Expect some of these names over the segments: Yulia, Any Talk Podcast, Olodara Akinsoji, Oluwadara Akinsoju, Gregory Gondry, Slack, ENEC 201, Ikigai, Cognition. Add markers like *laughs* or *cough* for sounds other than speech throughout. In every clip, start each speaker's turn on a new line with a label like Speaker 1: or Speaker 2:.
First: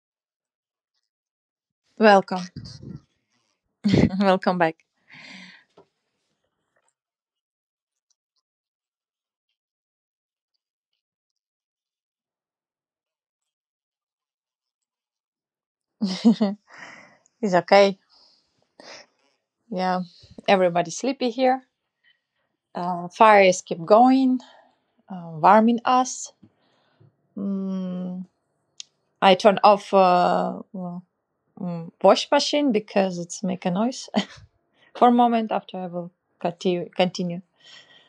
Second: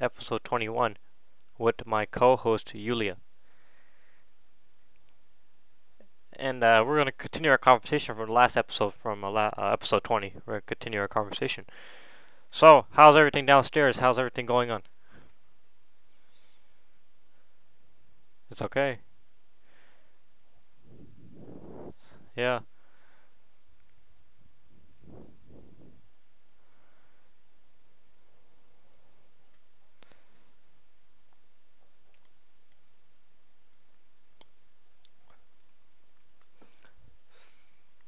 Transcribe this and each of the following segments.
Speaker 1: episode 21, with my co
Speaker 2: Welcome.
Speaker 1: host Yulia.
Speaker 2: *laughs* Welcome back.
Speaker 1: And we're going to continue our conversation from the last episode, from a episode 20. We're going to continue our conversation. So, how's everything downstairs? How's everything going on?
Speaker 2: *laughs* It's okay.
Speaker 1: It's okay.
Speaker 2: Yeah. Everybody's sleepy here.
Speaker 1: Yeah.
Speaker 2: Fires keep going, warming us. Mm, I turn off well, wash machine because it's make a noise *laughs* for a moment. After I will continue.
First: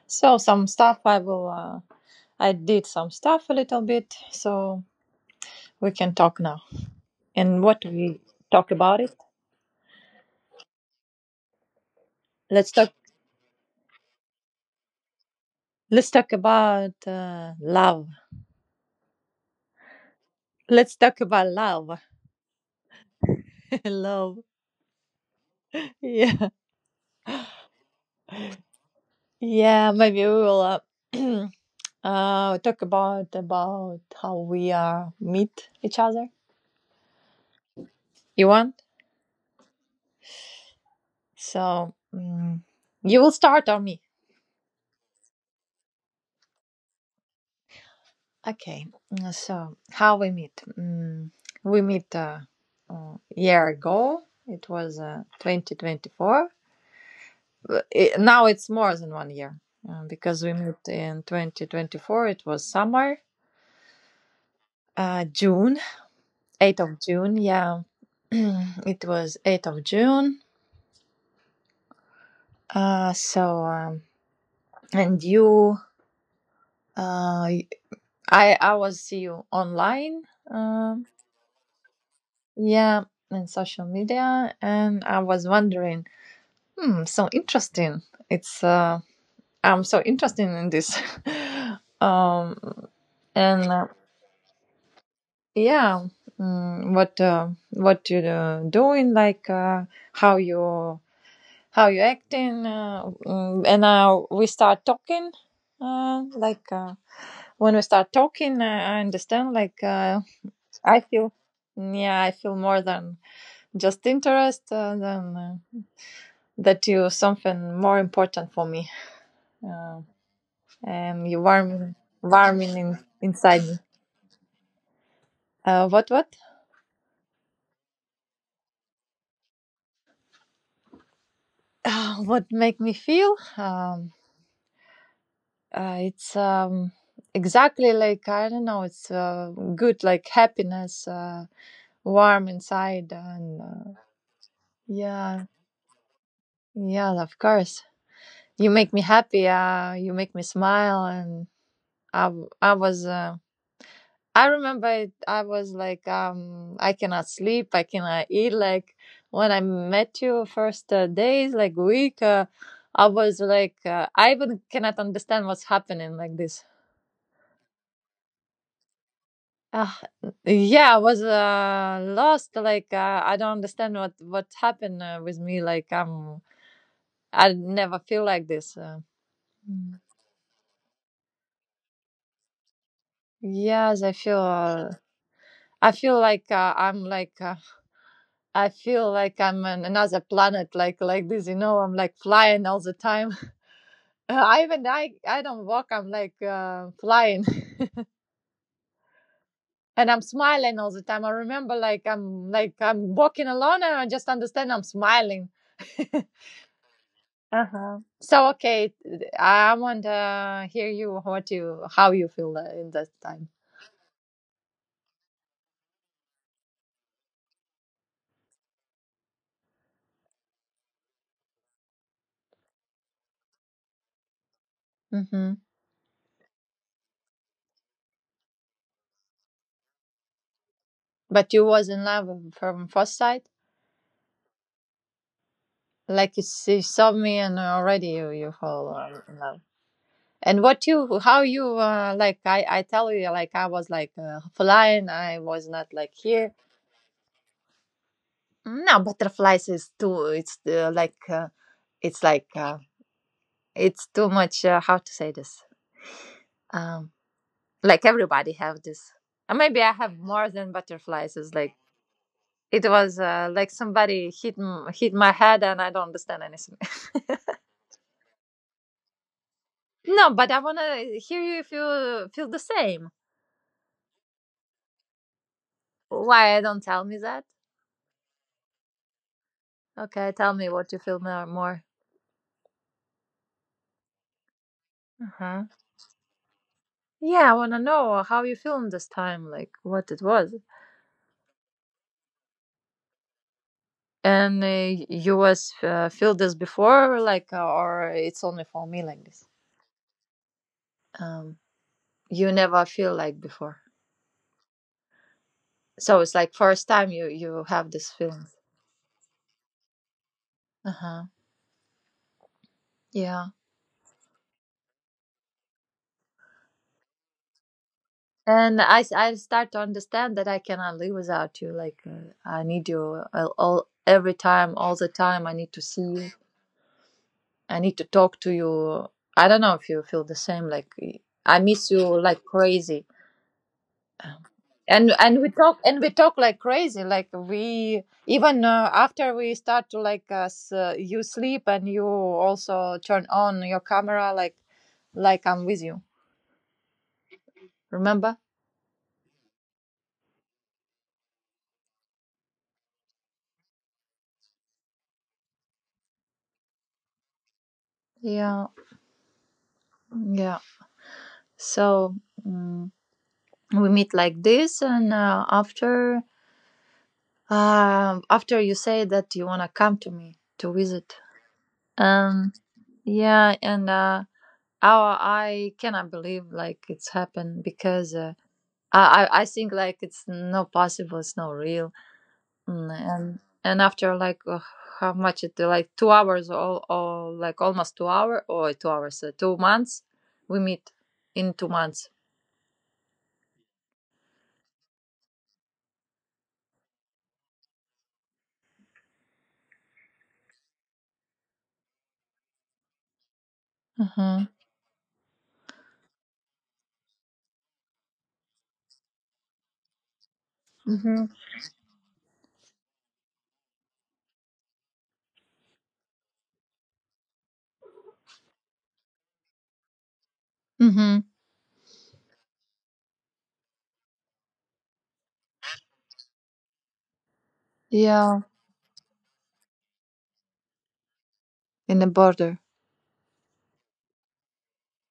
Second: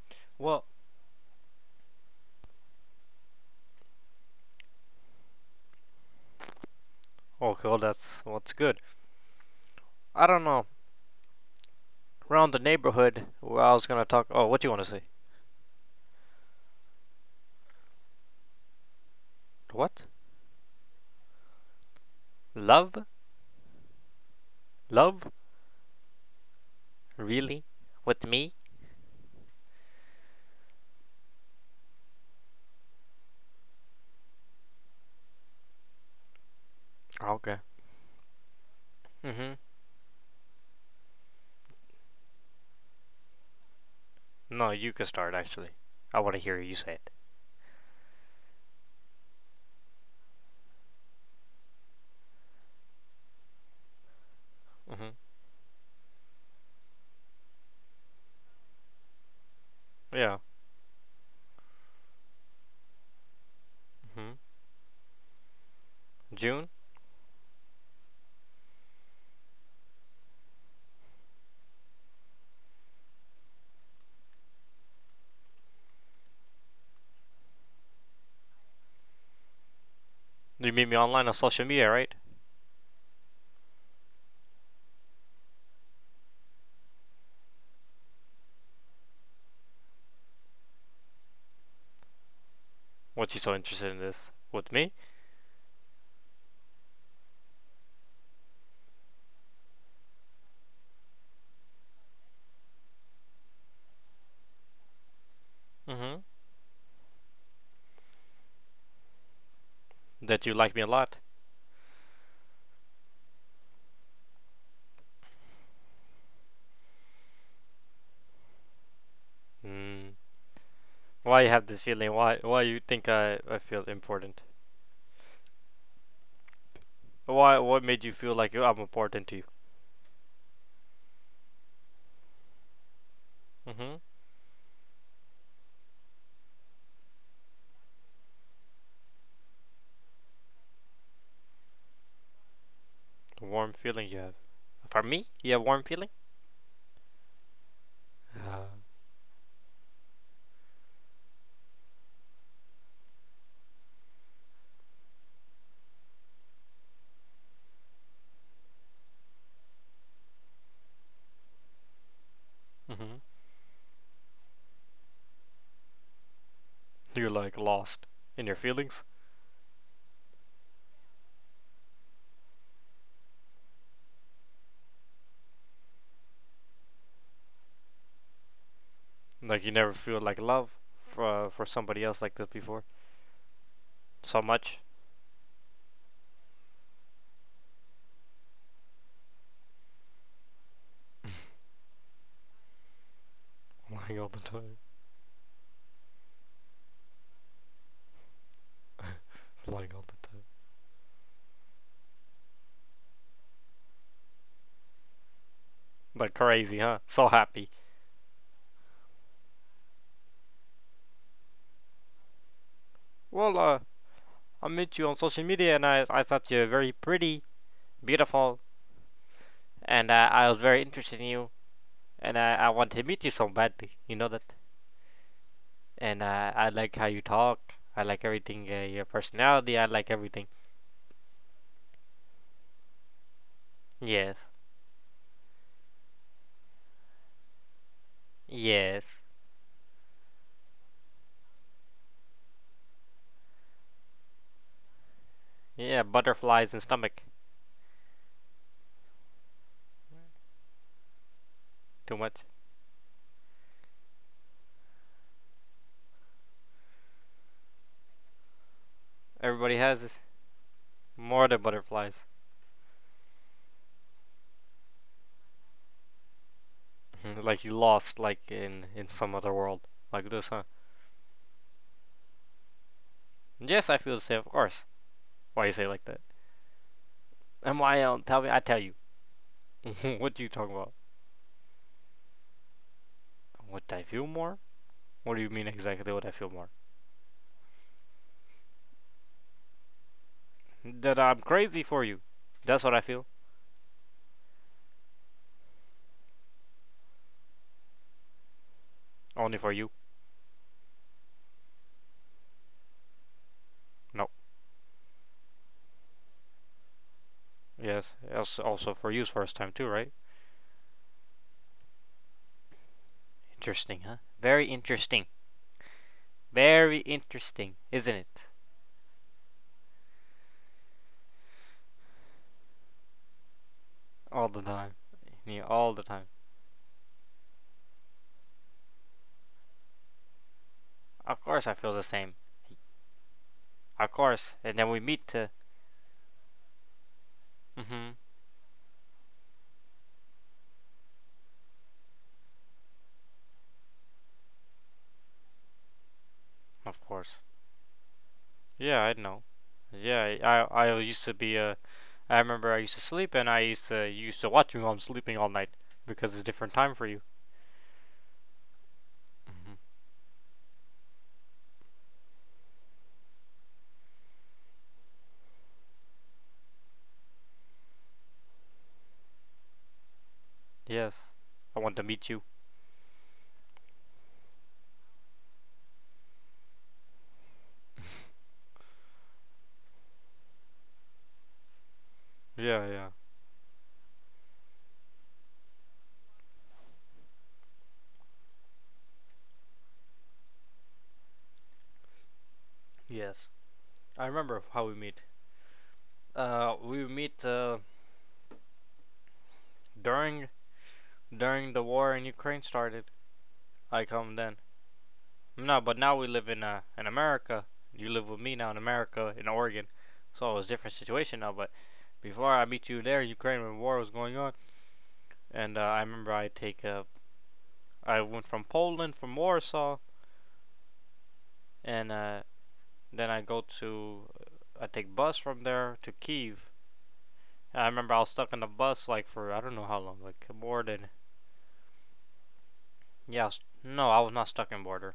Speaker 2: So
Speaker 1: Well,
Speaker 2: some stuff I will. I did some stuff a little bit, so we can talk now. And
Speaker 1: okay, well,
Speaker 2: what do we
Speaker 1: that's, well, that's
Speaker 2: talk
Speaker 1: good.
Speaker 2: about it?
Speaker 1: I don't know. Around the
Speaker 2: Let's talk.
Speaker 1: neighborhood, where I was going to talk. Oh, what do you want to say?
Speaker 2: Let's talk about love.
Speaker 1: What?
Speaker 2: Let's talk about love.
Speaker 1: Love?
Speaker 2: *laughs* I love.
Speaker 1: Love?
Speaker 2: Yeah.
Speaker 1: Really? With me?
Speaker 2: Yeah, maybe we will uh, *clears throat* talk about how we meet each other.
Speaker 1: Okay.
Speaker 2: You want?
Speaker 1: Mm hmm.
Speaker 2: So you will start or me?
Speaker 1: No, you can start, actually. I want to hear you say it.
Speaker 2: Okay. So how we meet? We meet a year ago. It
Speaker 1: Mm
Speaker 2: was
Speaker 1: hmm.
Speaker 2: 2024. But now it's more than one year
Speaker 1: Yeah.
Speaker 2: because we met in 2024. It was summer,
Speaker 1: hmm
Speaker 2: June,
Speaker 1: June?
Speaker 2: 8th of June. Yeah *clears throat* it was 8th of June. So, and you, uh, I, I will see you online.
Speaker 1: You meet me
Speaker 2: Um,
Speaker 1: online on social media, right?
Speaker 2: yeah, in social media. And I was wondering, so interesting. It's, uh, I'm so interested in this. *laughs* um,
Speaker 1: What you so
Speaker 2: and
Speaker 1: interested in this? With me?
Speaker 2: yeah, what you're doing, like, how you acting and now we start talking
Speaker 1: hmm
Speaker 2: like when we start talking I understand like.
Speaker 1: That you like me a
Speaker 2: I
Speaker 1: lot?
Speaker 2: feel, yeah, I feel more than just interest than that you something more important for me uh,
Speaker 1: Mm.
Speaker 2: and
Speaker 1: Why
Speaker 2: you
Speaker 1: you have this
Speaker 2: warm,
Speaker 1: feeling? Why
Speaker 2: warming
Speaker 1: you
Speaker 2: in,
Speaker 1: think I
Speaker 2: inside me
Speaker 1: feel important?
Speaker 2: uh, what what
Speaker 1: Why what made you feel like I'm important to you?
Speaker 2: what make me feel
Speaker 1: hmm
Speaker 2: um, it's exactly like I don't know, it's good, like happiness, warm inside. And
Speaker 1: Warm feeling you have. For me?
Speaker 2: yeah,
Speaker 1: You have warm feeling?
Speaker 2: yeah, of course,
Speaker 1: Uh,
Speaker 2: you make me happy, you make me smile, and I was I remember it, I was like I cannot sleep, I cannot eat, like when I met you first days, like week. I
Speaker 1: hmm
Speaker 2: was like I even cannot understand what's happening, like this
Speaker 1: You're like lost in your feelings?
Speaker 2: uh, yeah, I was lost, like I don't understand what happened with me, like I never feel like this.
Speaker 1: Like you never
Speaker 2: Mm.
Speaker 1: feel like love for somebody else like this before?
Speaker 2: Yes, I
Speaker 1: So
Speaker 2: feel.
Speaker 1: much?
Speaker 2: I feel like I'm like. I feel like I'm on another planet, like this. You know, I'm like flying all the time.
Speaker 1: Lying all
Speaker 2: *laughs*
Speaker 1: the
Speaker 2: I
Speaker 1: time.
Speaker 2: even I don't walk. I'm like flying, *laughs*
Speaker 1: Lying all
Speaker 2: and I'm
Speaker 1: the time.
Speaker 2: smiling all the time. I remember, like I'm walking alone, and I just understand I'm smiling. *laughs*
Speaker 1: But crazy, huh? So
Speaker 2: Uh
Speaker 1: happy.
Speaker 2: huh. So okay, I want to hear you. What you how you feel in that time?
Speaker 1: Well, I met you on social media and I thought you were very pretty, beautiful, and I was very interested in you, and I wanted to meet you so badly, you know that?
Speaker 2: Hmm.
Speaker 1: And I like how you talk, I like everything, your personality, I like everything.
Speaker 2: But you was in love from first sight?
Speaker 1: Yes,
Speaker 2: Like you, you saw me and already you, you fall
Speaker 1: yes.
Speaker 2: in love. And what you, how you, like I tell you, like I was like flying. I was not
Speaker 1: Yeah,
Speaker 2: like here.
Speaker 1: butterflies and stomach.
Speaker 2: No, butterflies is too. It's like
Speaker 1: Too
Speaker 2: it's
Speaker 1: much.
Speaker 2: like uh, it's too much. How to say this? Um, like everybody have this.
Speaker 1: Everybody
Speaker 2: Maybe I
Speaker 1: has it.
Speaker 2: have more than butterflies.
Speaker 1: More
Speaker 2: It's
Speaker 1: than
Speaker 2: like
Speaker 1: butterflies.
Speaker 2: it was like somebody hit my head and I don't understand anything. *laughs*
Speaker 1: *laughs* Like you lost, like in some other world. Like
Speaker 2: No,
Speaker 1: this,
Speaker 2: but I
Speaker 1: huh?
Speaker 2: wanna hear you if you feel the same.
Speaker 1: Yes, I feel the same, of course. Why you say it like that?
Speaker 2: Why don't tell me that?
Speaker 1: I'm my own, tell me, I tell you. *laughs*
Speaker 2: Okay,
Speaker 1: What you
Speaker 2: tell me
Speaker 1: talking about?
Speaker 2: what you feel more. More.
Speaker 1: What I feel more? What do you
Speaker 2: Uh-huh.
Speaker 1: mean exactly what I feel more?
Speaker 2: Yeah, I wanna know how you feeling this time, like what it was,
Speaker 1: That I'm crazy for you. That's what I feel.
Speaker 2: and you was feel this before, like, or it's only for me like this.
Speaker 1: Only for you.
Speaker 2: Um, you never feel like before,
Speaker 1: No.
Speaker 2: so it's like first time you you have this
Speaker 1: Yes.
Speaker 2: feeling.
Speaker 1: Also for you's first time too, right?
Speaker 2: Uh huh. Yeah.
Speaker 1: Interesting, huh? Very interesting. Very interesting, isn't it?
Speaker 2: And I start to understand that I cannot live without you. Like I need you all every
Speaker 1: All the
Speaker 2: time,
Speaker 1: time.
Speaker 2: all the time. I
Speaker 1: Yeah,
Speaker 2: need to
Speaker 1: all the
Speaker 2: see
Speaker 1: time.
Speaker 2: you. I need to talk to you. I don't know if you feel the same. Like
Speaker 1: Of
Speaker 2: I
Speaker 1: course I feel
Speaker 2: miss
Speaker 1: the
Speaker 2: you
Speaker 1: same.
Speaker 2: like crazy.
Speaker 1: Of
Speaker 2: Um,
Speaker 1: course. And then we
Speaker 2: And
Speaker 1: meet to.
Speaker 2: we talk and we talk, like crazy. Like
Speaker 1: Mm-hmm.
Speaker 2: we even after we start to like you sleep, and you also turn on your camera. Like I'm with you.
Speaker 1: Of course.
Speaker 2: Remember?
Speaker 1: Yeah, I know. Yeah, I remember I used to sleep and I used to you used to watch me while I'm sleeping all night because it's a different time for you.
Speaker 2: Yeah,
Speaker 1: Mm-hmm.
Speaker 2: yeah. So. mm, we meet like this, and after you say that you want to come to me to visit
Speaker 1: Yes. I want to meet you.
Speaker 2: um yeah, and I, I cannot believe like it's happened, because I think like it's no possible, it's no real.
Speaker 1: Yeah, yeah.
Speaker 2: And after like how much it like 2 hours, or like almost 2 hour, or 2 hours , 2 months we meet in 2 months.
Speaker 1: Yes. I remember how we meet. We meet during during the war in Ukraine started. I come
Speaker 2: Mm-hmm.
Speaker 1: then. No, but now we live in in America. You live with me now in America in Oregon. So it's a different
Speaker 2: Mm-hmm.
Speaker 1: situation now. But before I meet you there, Ukraine when war was going on, and I remember I take I went from Poland from Warsaw,
Speaker 2: Mm-hmm.
Speaker 1: and then I go to I take bus from there to Kiev. I remember I was
Speaker 2: Yeah,
Speaker 1: stuck in the bus like for I don't know how long, like more.
Speaker 2: in the border.
Speaker 1: Yeah. I was, no, I was not stuck in border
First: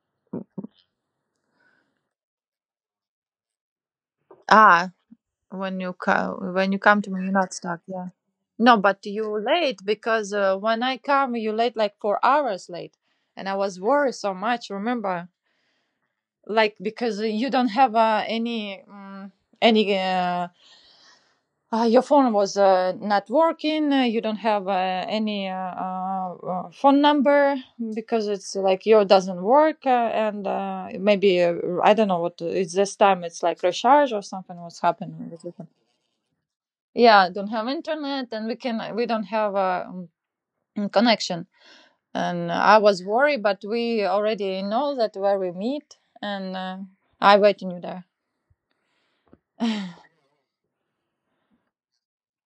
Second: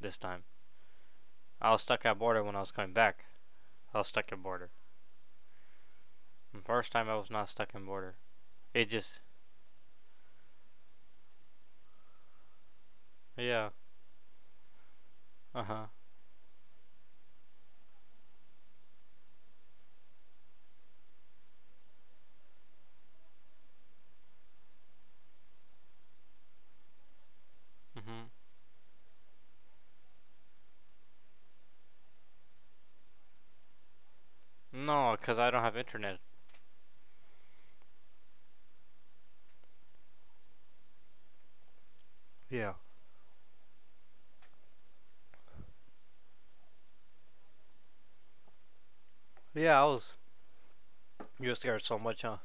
Speaker 1: this time. I was stuck at border when I was coming back. I was stuck in border.
Speaker 2: Ah, when you come,
Speaker 1: The
Speaker 2: when you
Speaker 1: first
Speaker 2: come
Speaker 1: time
Speaker 2: to
Speaker 1: I
Speaker 2: me
Speaker 1: was
Speaker 2: you're
Speaker 1: not
Speaker 2: not
Speaker 1: stuck
Speaker 2: stuck,
Speaker 1: in
Speaker 2: yeah.
Speaker 1: border.
Speaker 2: No,
Speaker 1: It
Speaker 2: but
Speaker 1: just.
Speaker 2: you late because when I come you late like 4 hours late, and I
Speaker 1: Yeah.
Speaker 2: was worried so much, remember?
Speaker 1: Uh huh.
Speaker 2: Like because you don't have any your phone was not working, you don't have any phone number because
Speaker 1: Mhm.
Speaker 2: it's like your doesn't work, and maybe I don't know what it's this time, it's like recharge or something was
Speaker 1: No,
Speaker 2: happening.
Speaker 1: cause I don't have internet.
Speaker 2: Yeah, don't have internet, and we don't have a connection. And
Speaker 1: Yeah.
Speaker 2: I was worried, but we already know that where we meet, and I waiting you there.
Speaker 1: Yeah, I
Speaker 2: *laughs*
Speaker 1: was. You were scared so much, huh?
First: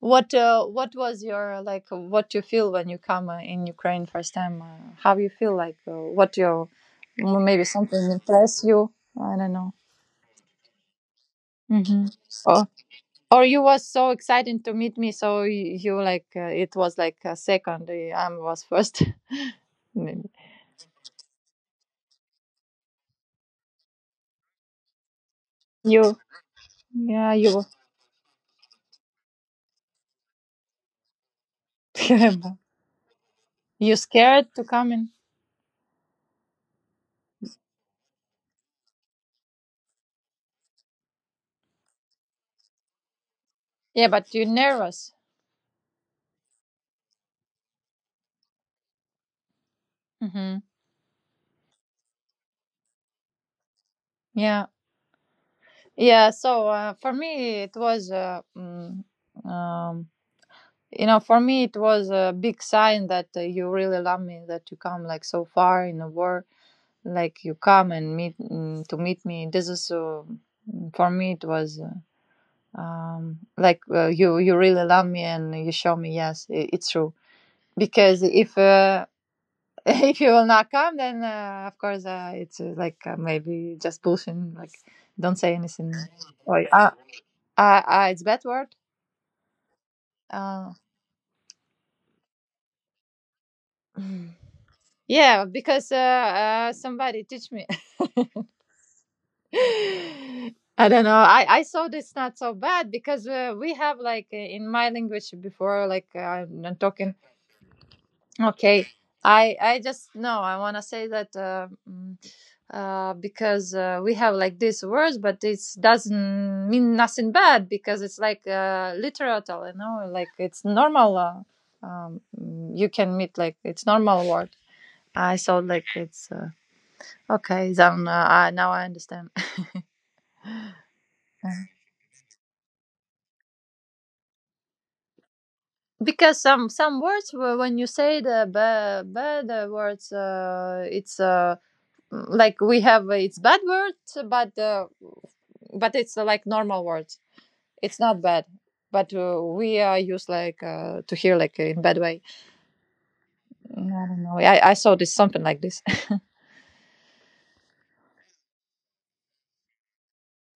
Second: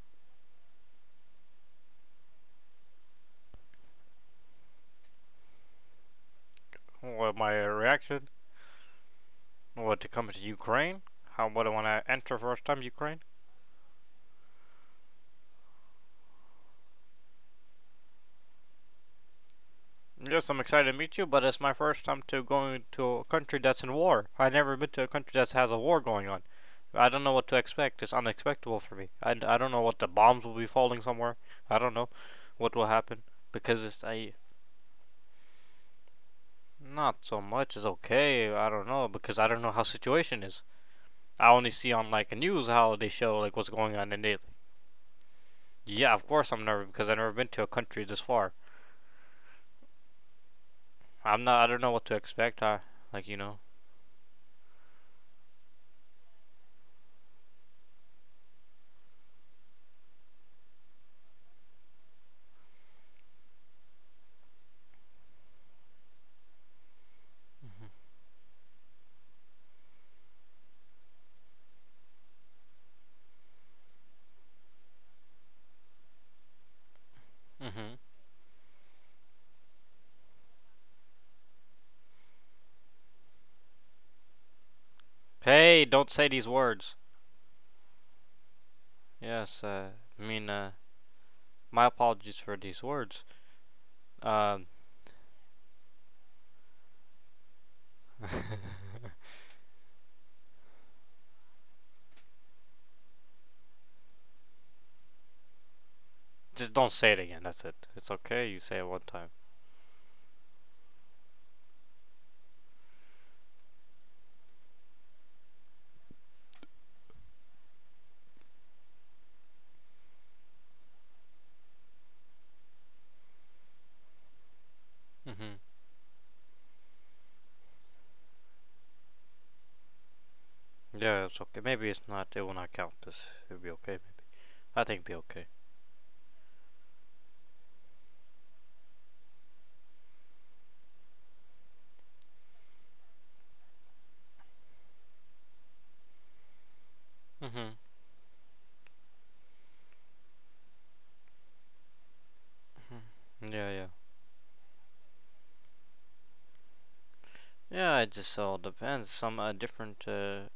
Speaker 2: What what was your, like what you feel when you come in Ukraine first time, how you feel, like what your,
Speaker 1: What
Speaker 2: well,
Speaker 1: my
Speaker 2: maybe something
Speaker 1: reaction?
Speaker 2: impress you, I don't know.
Speaker 1: What to come to Ukraine? How what when I
Speaker 2: Hmm.
Speaker 1: enter first
Speaker 2: or,
Speaker 1: time Ukraine?
Speaker 2: or you was so excited to meet me, so you like it was like a second, I was first. *laughs* Maybe
Speaker 1: Yes, I'm excited to meet you, but it's my first time to going to a country that's in war. I've never been to a country that has a war
Speaker 2: you.
Speaker 1: going on. I don't
Speaker 2: Yeah,
Speaker 1: know what to
Speaker 2: you.
Speaker 1: expect. It's unexpected for me. I don't know what the bombs will be falling somewhere. I don't know
Speaker 2: *laughs*
Speaker 1: what will happen because
Speaker 2: You
Speaker 1: it's I.
Speaker 2: scared to come in.
Speaker 1: Not so much is okay. I don't know because I don't know how situation is. I only see on like a news how they show like what's going
Speaker 2: Yeah,
Speaker 1: on and
Speaker 2: but
Speaker 1: they.
Speaker 2: you're nervous.
Speaker 1: Yeah, of course I'm nervous because I've never been to a country this far.
Speaker 2: Hmm.
Speaker 1: I'm not. I don't know what to expect. I like you know.
Speaker 2: Yeah, yeah. So for me, it was, um, you know, for me it was a big sign that you really love me, that you come like so far in the war, like you come and meet, to meet me. This is for me it was like you you really love me, and you show me yes, I it's true,
Speaker 1: hmm
Speaker 2: because if *laughs* if you will not come, then of course it's like maybe just pushing, like don't say
Speaker 1: Hey,
Speaker 2: anything.
Speaker 1: don't say these
Speaker 2: Or
Speaker 1: words.
Speaker 2: it's bad word.
Speaker 1: Yes, I mean,
Speaker 2: Uh,
Speaker 1: my apologies for these words. Um,
Speaker 2: yeah, because somebody teach me.
Speaker 1: *laughs*
Speaker 2: *laughs* I don't know. I saw this not so bad, because we have like in my language before, like I'm
Speaker 1: just
Speaker 2: not
Speaker 1: don't say
Speaker 2: talking.
Speaker 1: it again. That's it. It's okay. You say it
Speaker 2: Okay,
Speaker 1: one time.
Speaker 2: I just no, I want to say that because we have like these words, but it doesn't mean nothing bad, because it's like literatal, you know, like it's normal. You can meet like it's normal word. I
Speaker 1: Mm-hmm.
Speaker 2: thought like it's okay. Then now I understand.
Speaker 1: Yeah, it's okay.
Speaker 2: *laughs*
Speaker 1: Maybe it's not. It will not count. This. It'll be okay. Maybe. I think it'll be okay.
Speaker 2: Because some words when you say the bad words, it's like we have, it's bad word, but it's like normal words,
Speaker 1: Mm-hmm.
Speaker 2: it's not bad, but we are used like to hear like in bad way.
Speaker 1: Mm-hmm. Yeah, yeah.
Speaker 2: I don't know, I saw this something like this.
Speaker 1: Yeah, it just all depends. Some different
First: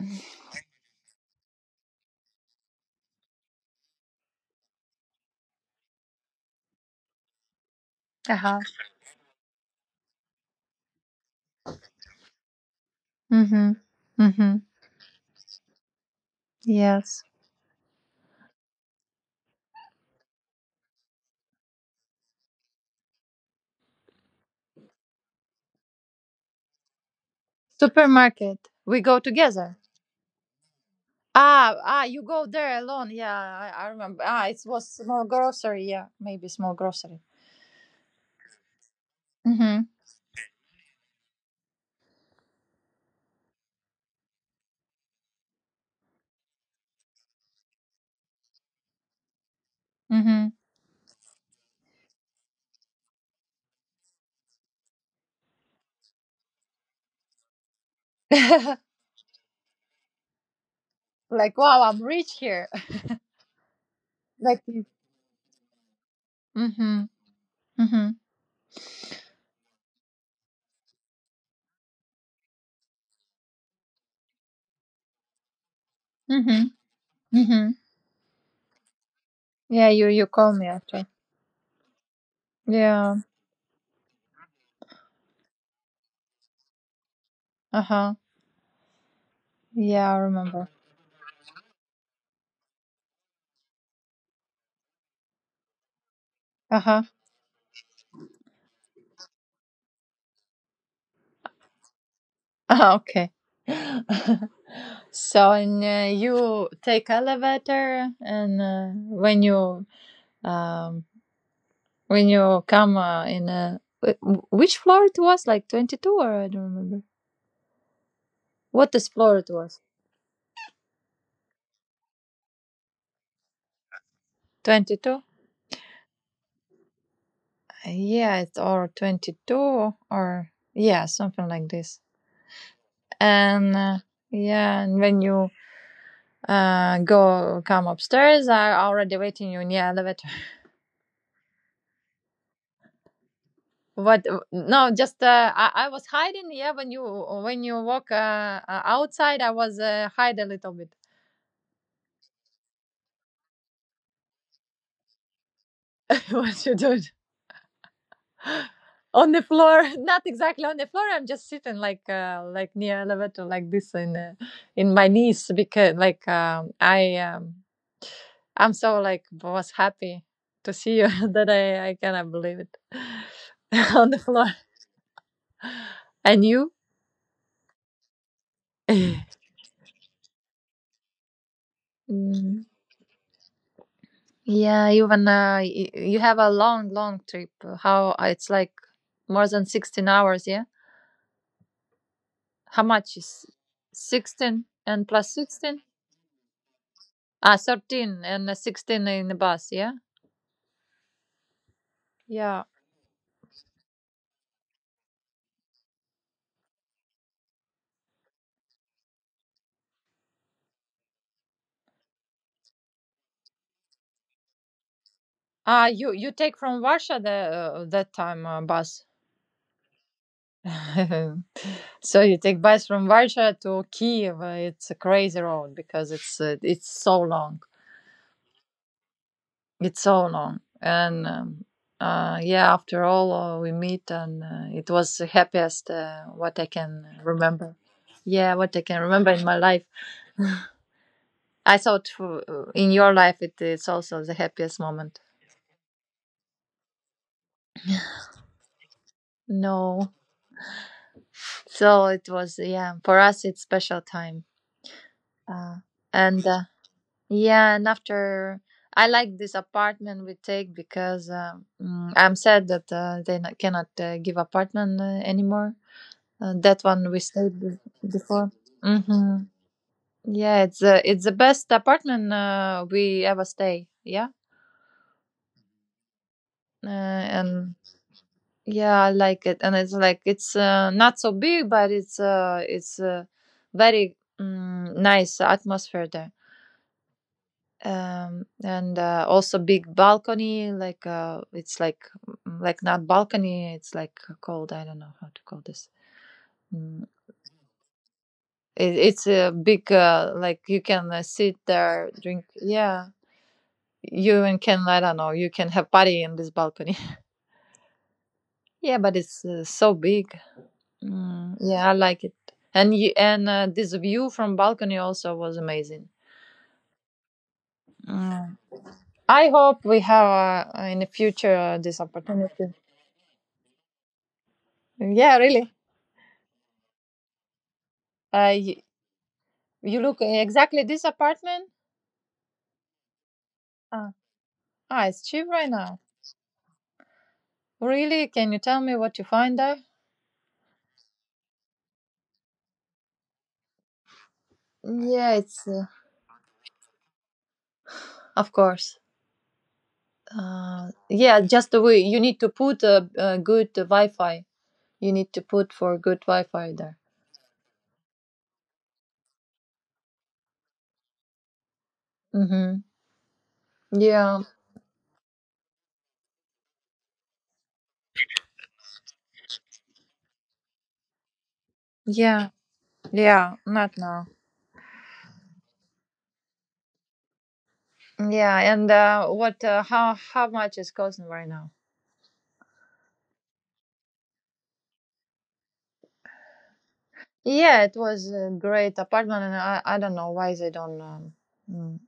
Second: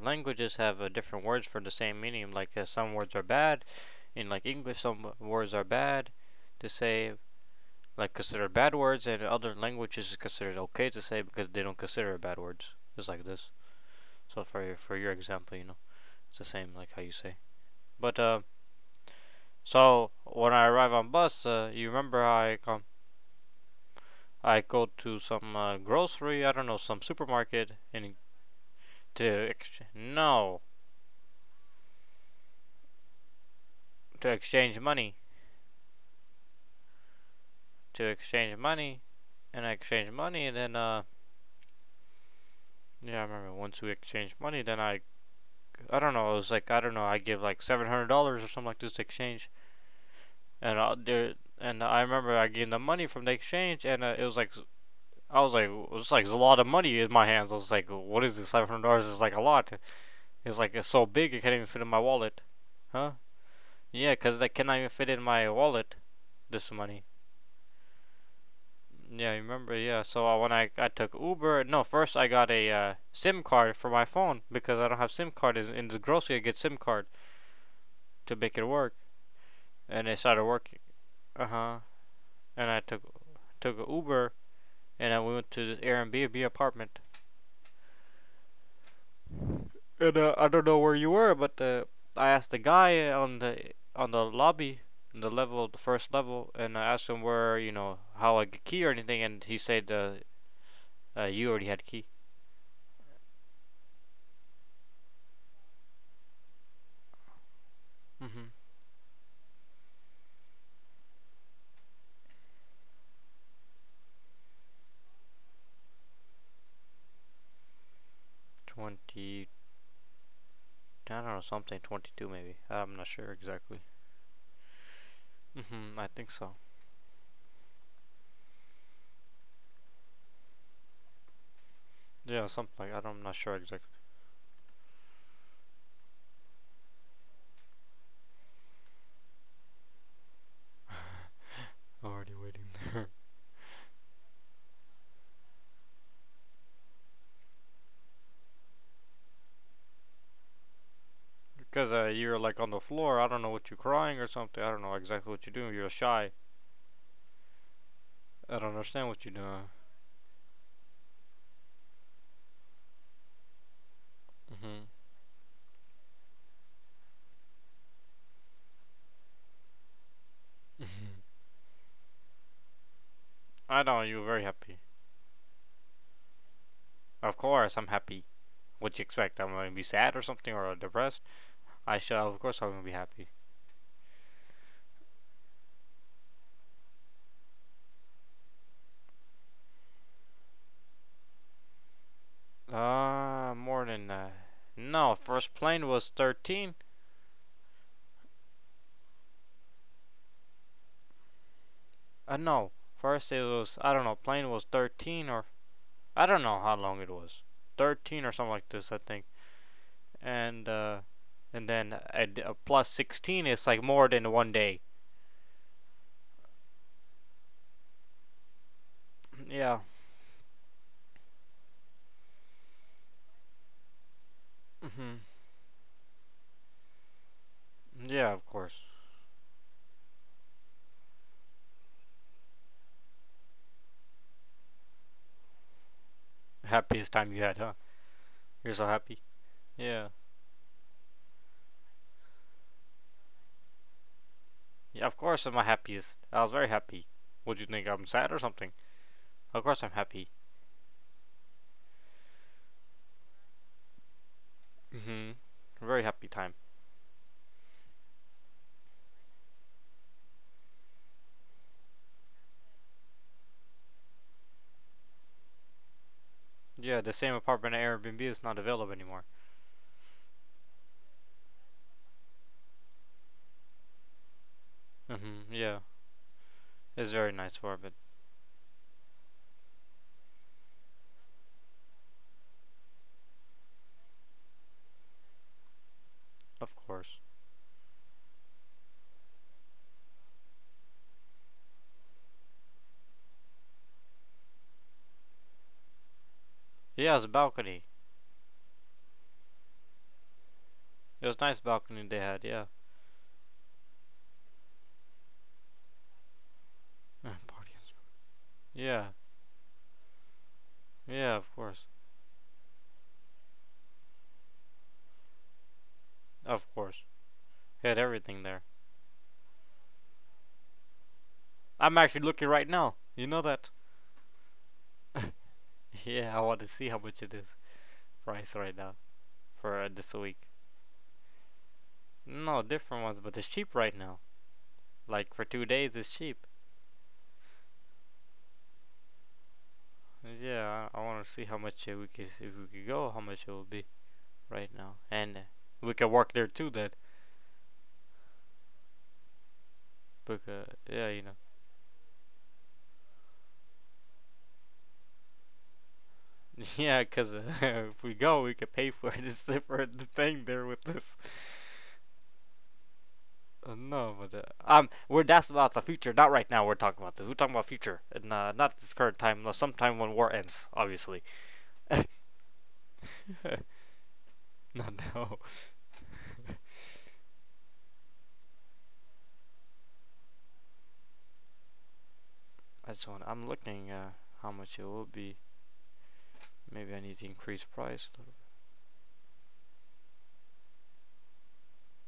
Speaker 1: languages have different words for the same meaning. Like some words are bad in like English. Some words are bad to say, like
Speaker 2: *laughs*
Speaker 1: considered
Speaker 2: Uh-huh.
Speaker 1: bad words, and other languages is considered okay to say because they don't consider bad words just like this.
Speaker 2: Mm-hmm.
Speaker 1: So
Speaker 2: Mm-hmm.
Speaker 1: for your example, you know, it's the same like how you
Speaker 2: Yes.
Speaker 1: say. But so when I arrive on bus, you remember how I come. I go to some grocery, I don't know, some supermarket, and
Speaker 2: Supermarket, we go
Speaker 1: to
Speaker 2: together.
Speaker 1: ex- no
Speaker 2: Ah, ah, you go there alone, yeah, I remember.
Speaker 1: to
Speaker 2: Ah, it
Speaker 1: exchange
Speaker 2: was
Speaker 1: money.
Speaker 2: small grocery, yeah, maybe small grocery.
Speaker 1: To exchange money. And I
Speaker 2: Mm-hmm.
Speaker 1: exchange money and then yeah, I remember once we exchanged money, then I don't know, it was like I don't know, I give like $700 or something like this to exchange. And there and I remember I gave them money from the exchange, and it was like, I was like, it was like a lot of money in my hands. I was like, what is this? Seven
Speaker 2: Mm-hmm.
Speaker 1: hundred dollars is like a lot. It's like it's so
Speaker 2: *laughs*
Speaker 1: big it can't
Speaker 2: Like,
Speaker 1: even fit
Speaker 2: wow,
Speaker 1: in my
Speaker 2: I'm rich
Speaker 1: wallet.
Speaker 2: here. *laughs*
Speaker 1: Huh? Yeah, cause that
Speaker 2: Like.
Speaker 1: cannot even fit in my wallet. This money.
Speaker 2: Mm-hmm. Mm-hmm.
Speaker 1: Yeah, I remember. Yeah, so when I took Uber, no, first I got a SIM card for my phone because I don't have SIM card in this grocery. I get
Speaker 2: Mm-hmm.
Speaker 1: SIM card
Speaker 2: Mm-hmm.
Speaker 1: to make it work,
Speaker 2: Yeah,
Speaker 1: and
Speaker 2: you
Speaker 1: it
Speaker 2: you
Speaker 1: started
Speaker 2: call me
Speaker 1: working.
Speaker 2: after.
Speaker 1: Uh huh. And I took
Speaker 2: Yeah.
Speaker 1: took Uber and we went to this Airbnb apartment.
Speaker 2: Uh huh. Yeah,
Speaker 1: And
Speaker 2: I
Speaker 1: I don't
Speaker 2: remember.
Speaker 1: know where you were, but I asked the guy on the lobby, on the level, the first level, and
Speaker 2: Uh
Speaker 1: I
Speaker 2: huh.
Speaker 1: asked him where, you know, how I get key or anything, and he said you already had key.
Speaker 2: *laughs* Okay. *laughs* So and you take elevator,
Speaker 1: Mm-hmm.
Speaker 2: and um when you come in a which floor, it was like 22, or I don't remember what this floor
Speaker 1: 20,
Speaker 2: it was.
Speaker 1: I don't know something, 22 maybe. I'm not sure exactly.
Speaker 2: 22.
Speaker 1: Mm-hmm. I think so.
Speaker 2: Yeah, it's or 22 or yeah something like this.
Speaker 1: Yeah, something like I don't, I'm not sure
Speaker 2: And
Speaker 1: exactly.
Speaker 2: yeah, and when you go come upstairs, I already waiting you near elevator.
Speaker 1: Already waiting there. *laughs*
Speaker 2: *laughs* What? No, just I was hiding. Yeah, when you walk outside I was hide a little bit.
Speaker 1: Because you are like on the floor. I don't know what you're crying or something. I don't know exactly what you're doing. You're
Speaker 2: *laughs*
Speaker 1: shy.
Speaker 2: What you do?
Speaker 1: I don't
Speaker 2: *laughs*
Speaker 1: understand what
Speaker 2: On
Speaker 1: you're
Speaker 2: the
Speaker 1: doing.
Speaker 2: floor. *laughs* Not exactly on the floor, I'm just sitting like near elevator like this
Speaker 1: Mm-hmm.
Speaker 2: in my knees, because like I'm so like was happy to see you *laughs* that I cannot believe it.
Speaker 1: *laughs* I
Speaker 2: *laughs*
Speaker 1: know
Speaker 2: On the
Speaker 1: you were very
Speaker 2: floor.
Speaker 1: happy.
Speaker 2: And you.
Speaker 1: Of course, I'm happy. What you
Speaker 2: *laughs*
Speaker 1: expect? I'm gonna be sad or something or depressed? I shall. Of course,
Speaker 2: Mm.
Speaker 1: I'm gonna be happy.
Speaker 2: Yeah, even you have a long, long trip. How it's like more than 16 hours, yeah? How much is
Speaker 1: More than
Speaker 2: 16 and
Speaker 1: No.
Speaker 2: plus
Speaker 1: First
Speaker 2: 16?
Speaker 1: plane was 13.
Speaker 2: Ah, 13 and 16 in the bus, yeah? Yeah.
Speaker 1: No. First it was I don't know. Plane was 13 or I don't know how long it was. 13 or something like this, I think. And then a, d- a plus 16 is like more than one day. *clears throat*
Speaker 2: Ah, you take from Warsaw the that time bus.
Speaker 1: Yeah.
Speaker 2: *laughs* So you take bus from Warsaw to Kiev. It's a
Speaker 1: Mm-hmm.
Speaker 2: crazy road because it's so long.
Speaker 1: Yeah, of course.
Speaker 2: It's so long. And Yeah, after all, we meet, and it was the happiest what I
Speaker 1: Happiest
Speaker 2: can
Speaker 1: time you had, huh?
Speaker 2: remember. Yeah,
Speaker 1: You're
Speaker 2: what I
Speaker 1: so
Speaker 2: can
Speaker 1: happy.
Speaker 2: remember in my life.
Speaker 1: Yeah.
Speaker 2: I thought for, in your life it is also the happiest
Speaker 1: Yeah, of
Speaker 2: moment.
Speaker 1: course I'm happiest. I was very happy. Would you think I'm sad or something? Of course I'm
Speaker 2: No,
Speaker 1: happy.
Speaker 2: so it was, yeah, for us it's special time.
Speaker 1: Mhm.
Speaker 2: Uh,
Speaker 1: Very happy
Speaker 2: and
Speaker 1: time.
Speaker 2: yeah, and after, I like this apartment we take because I'm sad that they not, cannot give apartment anymore. That
Speaker 1: Yeah,
Speaker 2: one
Speaker 1: the
Speaker 2: we
Speaker 1: same apartment at Airbnb is
Speaker 2: before.
Speaker 1: not available anymore.
Speaker 2: Hmm. Yeah, it's the best apartment we ever stay. Yeah,
Speaker 1: Mhm. Yeah, it's
Speaker 2: uh,
Speaker 1: very nice
Speaker 2: and
Speaker 1: apartment.
Speaker 2: yeah, I like it. And it's like it's not so big, but it's very, nice atmosphere there.
Speaker 1: Of course.
Speaker 2: And also big balcony. Like it's like, like not balcony. It's like, called, I don't know how to call this. Mm,
Speaker 1: Yeah, it's a balcony.
Speaker 2: it's a big, like you can
Speaker 1: It was a
Speaker 2: sit
Speaker 1: nice balcony
Speaker 2: there,
Speaker 1: they had.
Speaker 2: drink.
Speaker 1: Yeah.
Speaker 2: Yeah, you and can, I don't know. You can have party in this balcony.
Speaker 1: *laughs* Party
Speaker 2: *laughs* yeah,
Speaker 1: yeah.
Speaker 2: but it's so big.
Speaker 1: Yeah. Of course.
Speaker 2: Yeah, I like it. And you, and this view from balcony also was amazing.
Speaker 1: Of course. They had everything
Speaker 2: Mm.
Speaker 1: there.
Speaker 2: I hope we have in the future
Speaker 1: I'm
Speaker 2: this
Speaker 1: actually looking right
Speaker 2: opportunity.
Speaker 1: now. You know that.
Speaker 2: Yeah, really.
Speaker 1: *laughs* Yeah, I want to see how much it is price
Speaker 2: Uh, you,
Speaker 1: right now for
Speaker 2: you
Speaker 1: this
Speaker 2: look
Speaker 1: week.
Speaker 2: exactly this apartment.
Speaker 1: No, different ones, but it's cheap right
Speaker 2: Ah,
Speaker 1: now.
Speaker 2: it's
Speaker 1: Like for
Speaker 2: cheap
Speaker 1: two
Speaker 2: right
Speaker 1: days,
Speaker 2: now.
Speaker 1: it's cheap.
Speaker 2: Really? Can you tell me what you find there?
Speaker 1: Yeah, I want to see how much we could, if we could go, how much it will be right now,
Speaker 2: Yeah,
Speaker 1: and
Speaker 2: it's
Speaker 1: we could work there too then.
Speaker 2: of course.
Speaker 1: But yeah, you know,
Speaker 2: Yeah, just the way you need to put a good Wi-Fi. You need to put for good Wi-Fi
Speaker 1: *laughs*
Speaker 2: there.
Speaker 1: yeah, cause *laughs* if we go, we could pay for *laughs* this different thing there with this.
Speaker 2: Mm-hmm.
Speaker 1: No, but
Speaker 2: Yeah,
Speaker 1: we're, that's about the future, not right now. We're talking about this. We're talking about future, and not this current time. No, sometime when war ends, obviously. *laughs*
Speaker 2: yeah, yeah. Not now.
Speaker 1: Not now. *laughs*
Speaker 2: Yeah, and what? How much is costing right now?
Speaker 1: I just want. I'm looking how much it will be. Maybe I need to increase
Speaker 2: Yeah, it
Speaker 1: price.
Speaker 2: was a great apartment, and I don't know why they don't, mm,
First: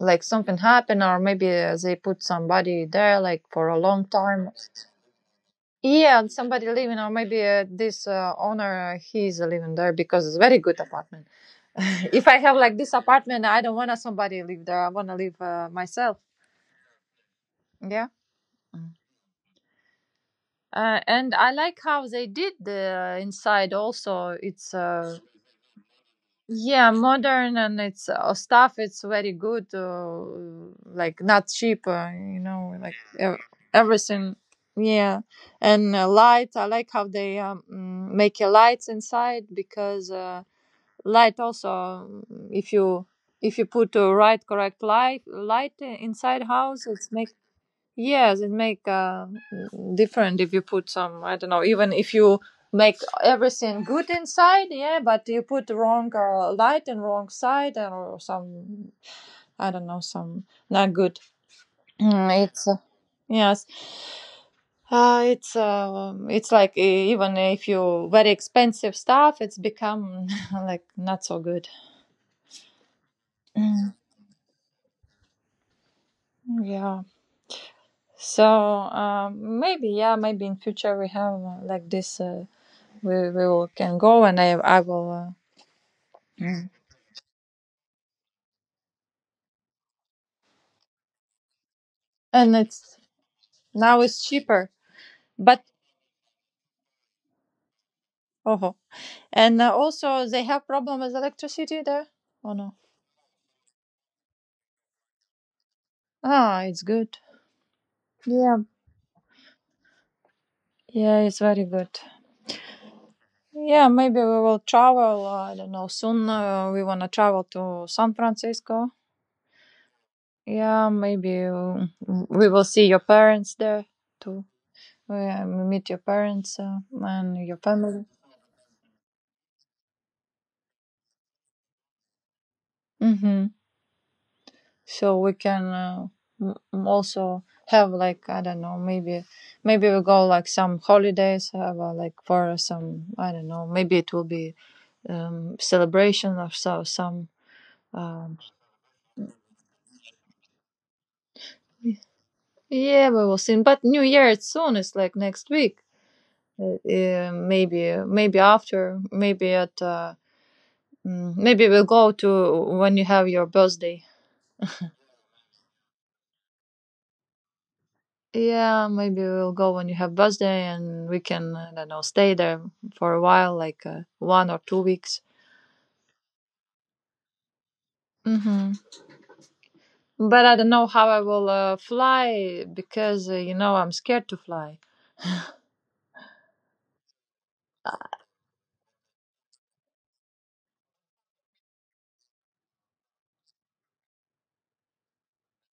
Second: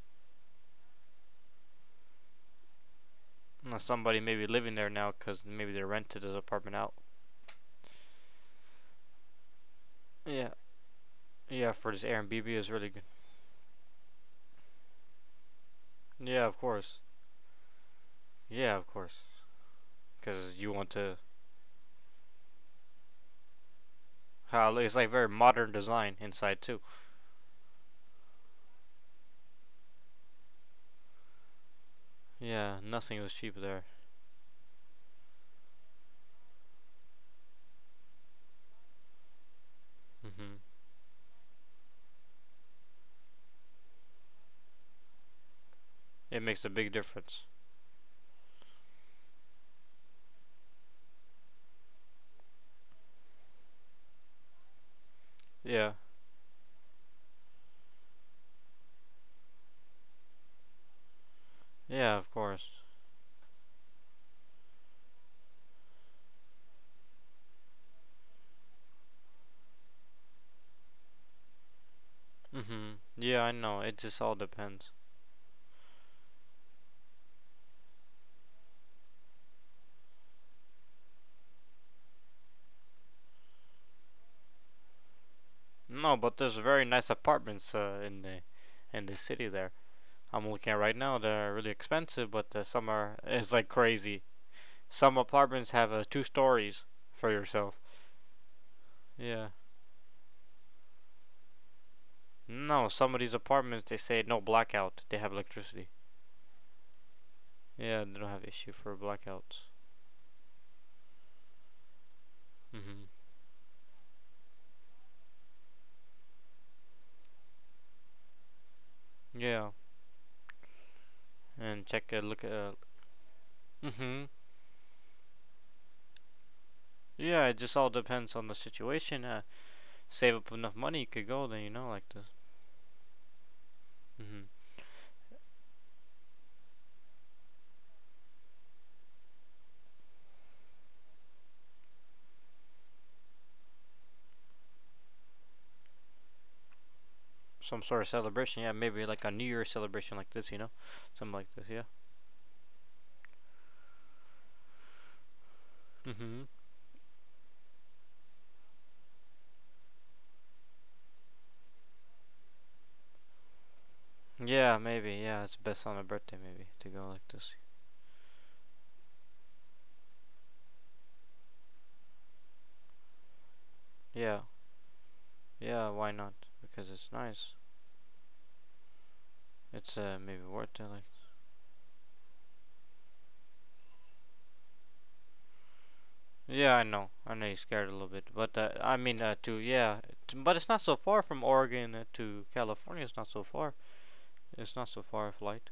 Speaker 2: like something happened, or maybe they put somebody there like for a
Speaker 1: Unless
Speaker 2: long
Speaker 1: somebody may be
Speaker 2: time.
Speaker 1: living there now because maybe they rented
Speaker 2: Yeah,
Speaker 1: his
Speaker 2: somebody
Speaker 1: apartment out.
Speaker 2: living, or maybe this owner, he's living there because it's
Speaker 1: Yeah,
Speaker 2: very good apartment.
Speaker 1: yeah, for this
Speaker 2: *laughs* if I
Speaker 1: Airbnb
Speaker 2: have
Speaker 1: is
Speaker 2: like
Speaker 1: really
Speaker 2: this
Speaker 1: good.
Speaker 2: apartment, I don't want somebody live there. I want to live, myself.
Speaker 1: Yeah, of course.
Speaker 2: Yeah.
Speaker 1: Yeah, of
Speaker 2: Mm.
Speaker 1: course. Because you want
Speaker 2: Uh,
Speaker 1: to.
Speaker 2: and I like how they did the inside also.
Speaker 1: How
Speaker 2: It's
Speaker 1: like, it's like very modern design inside too.
Speaker 2: yeah, modern, and it's stuff. It's very good. Like not cheap. You know,
Speaker 1: Yeah,
Speaker 2: like
Speaker 1: nothing was cheap there.
Speaker 2: everything. Yeah, and lights. I like how they, make a lights inside because.
Speaker 1: Mhm.
Speaker 2: Light also, if you put a right, correct, light
Speaker 1: It
Speaker 2: inside
Speaker 1: makes a
Speaker 2: house,
Speaker 1: big
Speaker 2: it's make,
Speaker 1: difference.
Speaker 2: yes, it make different if you put some, I don't know, even if you make everything good inside, yeah, but you put
Speaker 1: Yeah.
Speaker 2: wrong light and wrong side or some, I don't know, some not good. *clears throat*
Speaker 1: Yeah, of
Speaker 2: It's
Speaker 1: course.
Speaker 2: yes it's like, even if you very expensive stuff, it's become *laughs* like not so good.
Speaker 1: Mhm. Yeah, I know. It
Speaker 2: *clears throat*
Speaker 1: just all depends.
Speaker 2: Yeah. So, maybe, yeah, maybe in future we have like this. We will, can go, and I will.
Speaker 1: No, but there's
Speaker 2: Mm.
Speaker 1: very nice apartments in the city there. I'm looking at right now. They're really expensive,
Speaker 2: And
Speaker 1: but some
Speaker 2: it's,
Speaker 1: are it's like
Speaker 2: now it's
Speaker 1: crazy.
Speaker 2: cheaper,
Speaker 1: Some
Speaker 2: but,
Speaker 1: apartments have two stories for yourself.
Speaker 2: oh,
Speaker 1: Yeah.
Speaker 2: and also they have problem with electricity there. Oh no.
Speaker 1: No, some of these apartments they say no blackout. They have electricity.
Speaker 2: Ah, it's good.
Speaker 1: Yeah, they don't have
Speaker 2: Yeah,
Speaker 1: issue for blackouts.
Speaker 2: yeah, it's very good.
Speaker 1: Mhm.
Speaker 2: Yeah, maybe we will travel. I don't know. Soon, we wanna travel to San Francisco.
Speaker 1: Yeah,
Speaker 2: Yeah, maybe
Speaker 1: and check look
Speaker 2: we
Speaker 1: at.
Speaker 2: will see your parents there
Speaker 1: Mhm.
Speaker 2: too. Where we meet your parents and
Speaker 1: Yeah, it
Speaker 2: your
Speaker 1: just all
Speaker 2: family.
Speaker 1: depends on the situation. Save up enough money, you could go. Then like this.
Speaker 2: Hmm.
Speaker 1: Mhm.
Speaker 2: So we can, also have, like, I don't know, maybe, maybe we go like some holidays, have like for some, I don't know, maybe it will be, celebration of so some,
Speaker 1: Some sort of
Speaker 2: um,
Speaker 1: celebration. Yeah, maybe like a New Year's celebration like this. Something like this. Yeah.
Speaker 2: yeah, we will see, but New Year, it's soon, it's like next week.
Speaker 1: Mhm.
Speaker 2: Maybe, maybe after, maybe at maybe we'll go to when you have your birthday.
Speaker 1: Yeah, maybe. Yeah, it's best on a birthday maybe to go like this.
Speaker 2: Yeah, maybe we'll go when you have birthday and we can, I don't know, stay there for a while, like,
Speaker 1: Yeah.
Speaker 2: 1 or 2 weeks.
Speaker 1: Yeah. Why not? Because it's nice.
Speaker 2: Hmm.
Speaker 1: It's
Speaker 2: But
Speaker 1: maybe
Speaker 2: I don't
Speaker 1: worth
Speaker 2: know
Speaker 1: it. Like,
Speaker 2: how I will fly because, you know, I'm scared to fly.
Speaker 1: yeah, I know. I know you're scared a little bit, but I mean to yeah, but it's not so far from Oregon to California. It's not so far. It's not so far a flight.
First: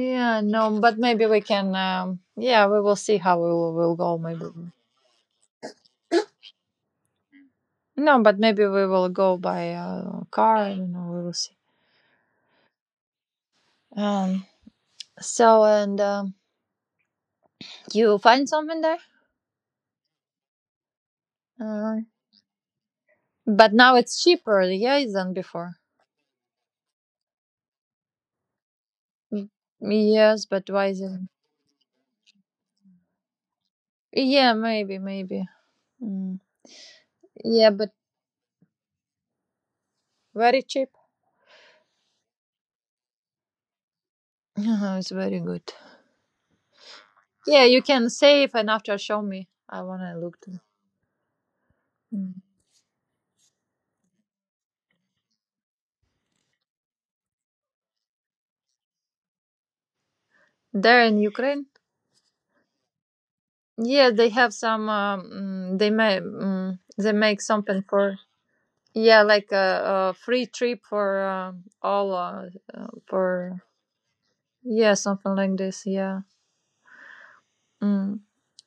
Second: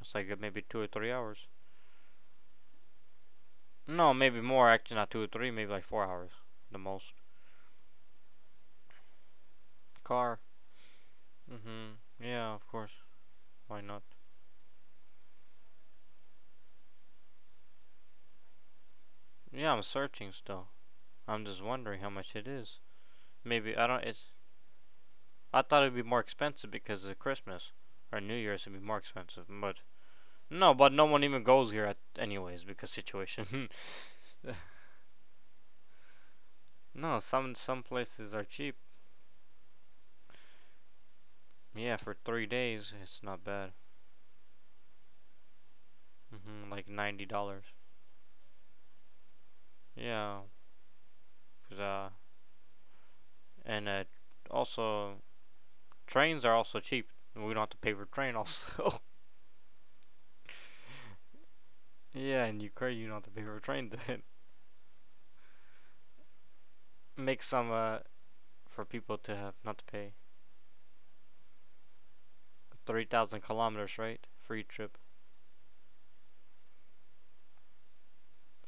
Speaker 1: It's like maybe
Speaker 2: no,
Speaker 1: two or
Speaker 2: but
Speaker 1: three
Speaker 2: maybe we
Speaker 1: hours.
Speaker 2: can, yeah, we will see how we will
Speaker 1: No,
Speaker 2: go,
Speaker 1: maybe
Speaker 2: maybe.
Speaker 1: more. Actually, not two or three. Maybe like 4 hours, the most.
Speaker 2: No, but maybe we will go by
Speaker 1: Car.
Speaker 2: car, I don't know, we will see.
Speaker 1: Mhm. Yeah, of course. Why not?
Speaker 2: Um, so, and, you find something there?
Speaker 1: Yeah, I'm searching still. I'm just
Speaker 2: Uh,
Speaker 1: wondering how much it is.
Speaker 2: but
Speaker 1: Maybe I
Speaker 2: now
Speaker 1: don't.
Speaker 2: it's
Speaker 1: It's.
Speaker 2: cheaper, yeah, than
Speaker 1: I
Speaker 2: before.
Speaker 1: thought it'd be more expensive because of Christmas or New Year's it would be more expensive,
Speaker 2: Mm.
Speaker 1: but
Speaker 2: Yes, but
Speaker 1: no,
Speaker 2: why
Speaker 1: but
Speaker 2: is
Speaker 1: no
Speaker 2: it?
Speaker 1: one even goes here at anyways because situation.
Speaker 2: Yeah, maybe, maybe. Mm.
Speaker 1: *laughs* No, some
Speaker 2: Yeah,
Speaker 1: some
Speaker 2: but
Speaker 1: places are cheap.
Speaker 2: very cheap.
Speaker 1: Yeah, for 3 days it's not bad.
Speaker 2: *laughs* Uh-huh, it's very good.
Speaker 1: Hmm, like $90.
Speaker 2: Yeah, you can save and after show me. I wanna
Speaker 1: Yeah,
Speaker 2: look. To...
Speaker 1: cause
Speaker 2: Mm.
Speaker 1: and also trains are also cheap. We don't have to pay for train also.
Speaker 2: There in Ukraine.
Speaker 1: *laughs* Yeah, in Ukraine you don't have to pay for a train.
Speaker 2: Yeah,
Speaker 1: Then
Speaker 2: they have some. They make, they
Speaker 1: *laughs*
Speaker 2: make
Speaker 1: make some
Speaker 2: something for.
Speaker 1: for people
Speaker 2: Yeah,
Speaker 1: to
Speaker 2: like
Speaker 1: have not to pay
Speaker 2: a free trip for, all.
Speaker 1: three thousand
Speaker 2: For,
Speaker 1: kilometers, right? Free
Speaker 2: yeah,
Speaker 1: trip.
Speaker 2: something like this. Yeah. Mm.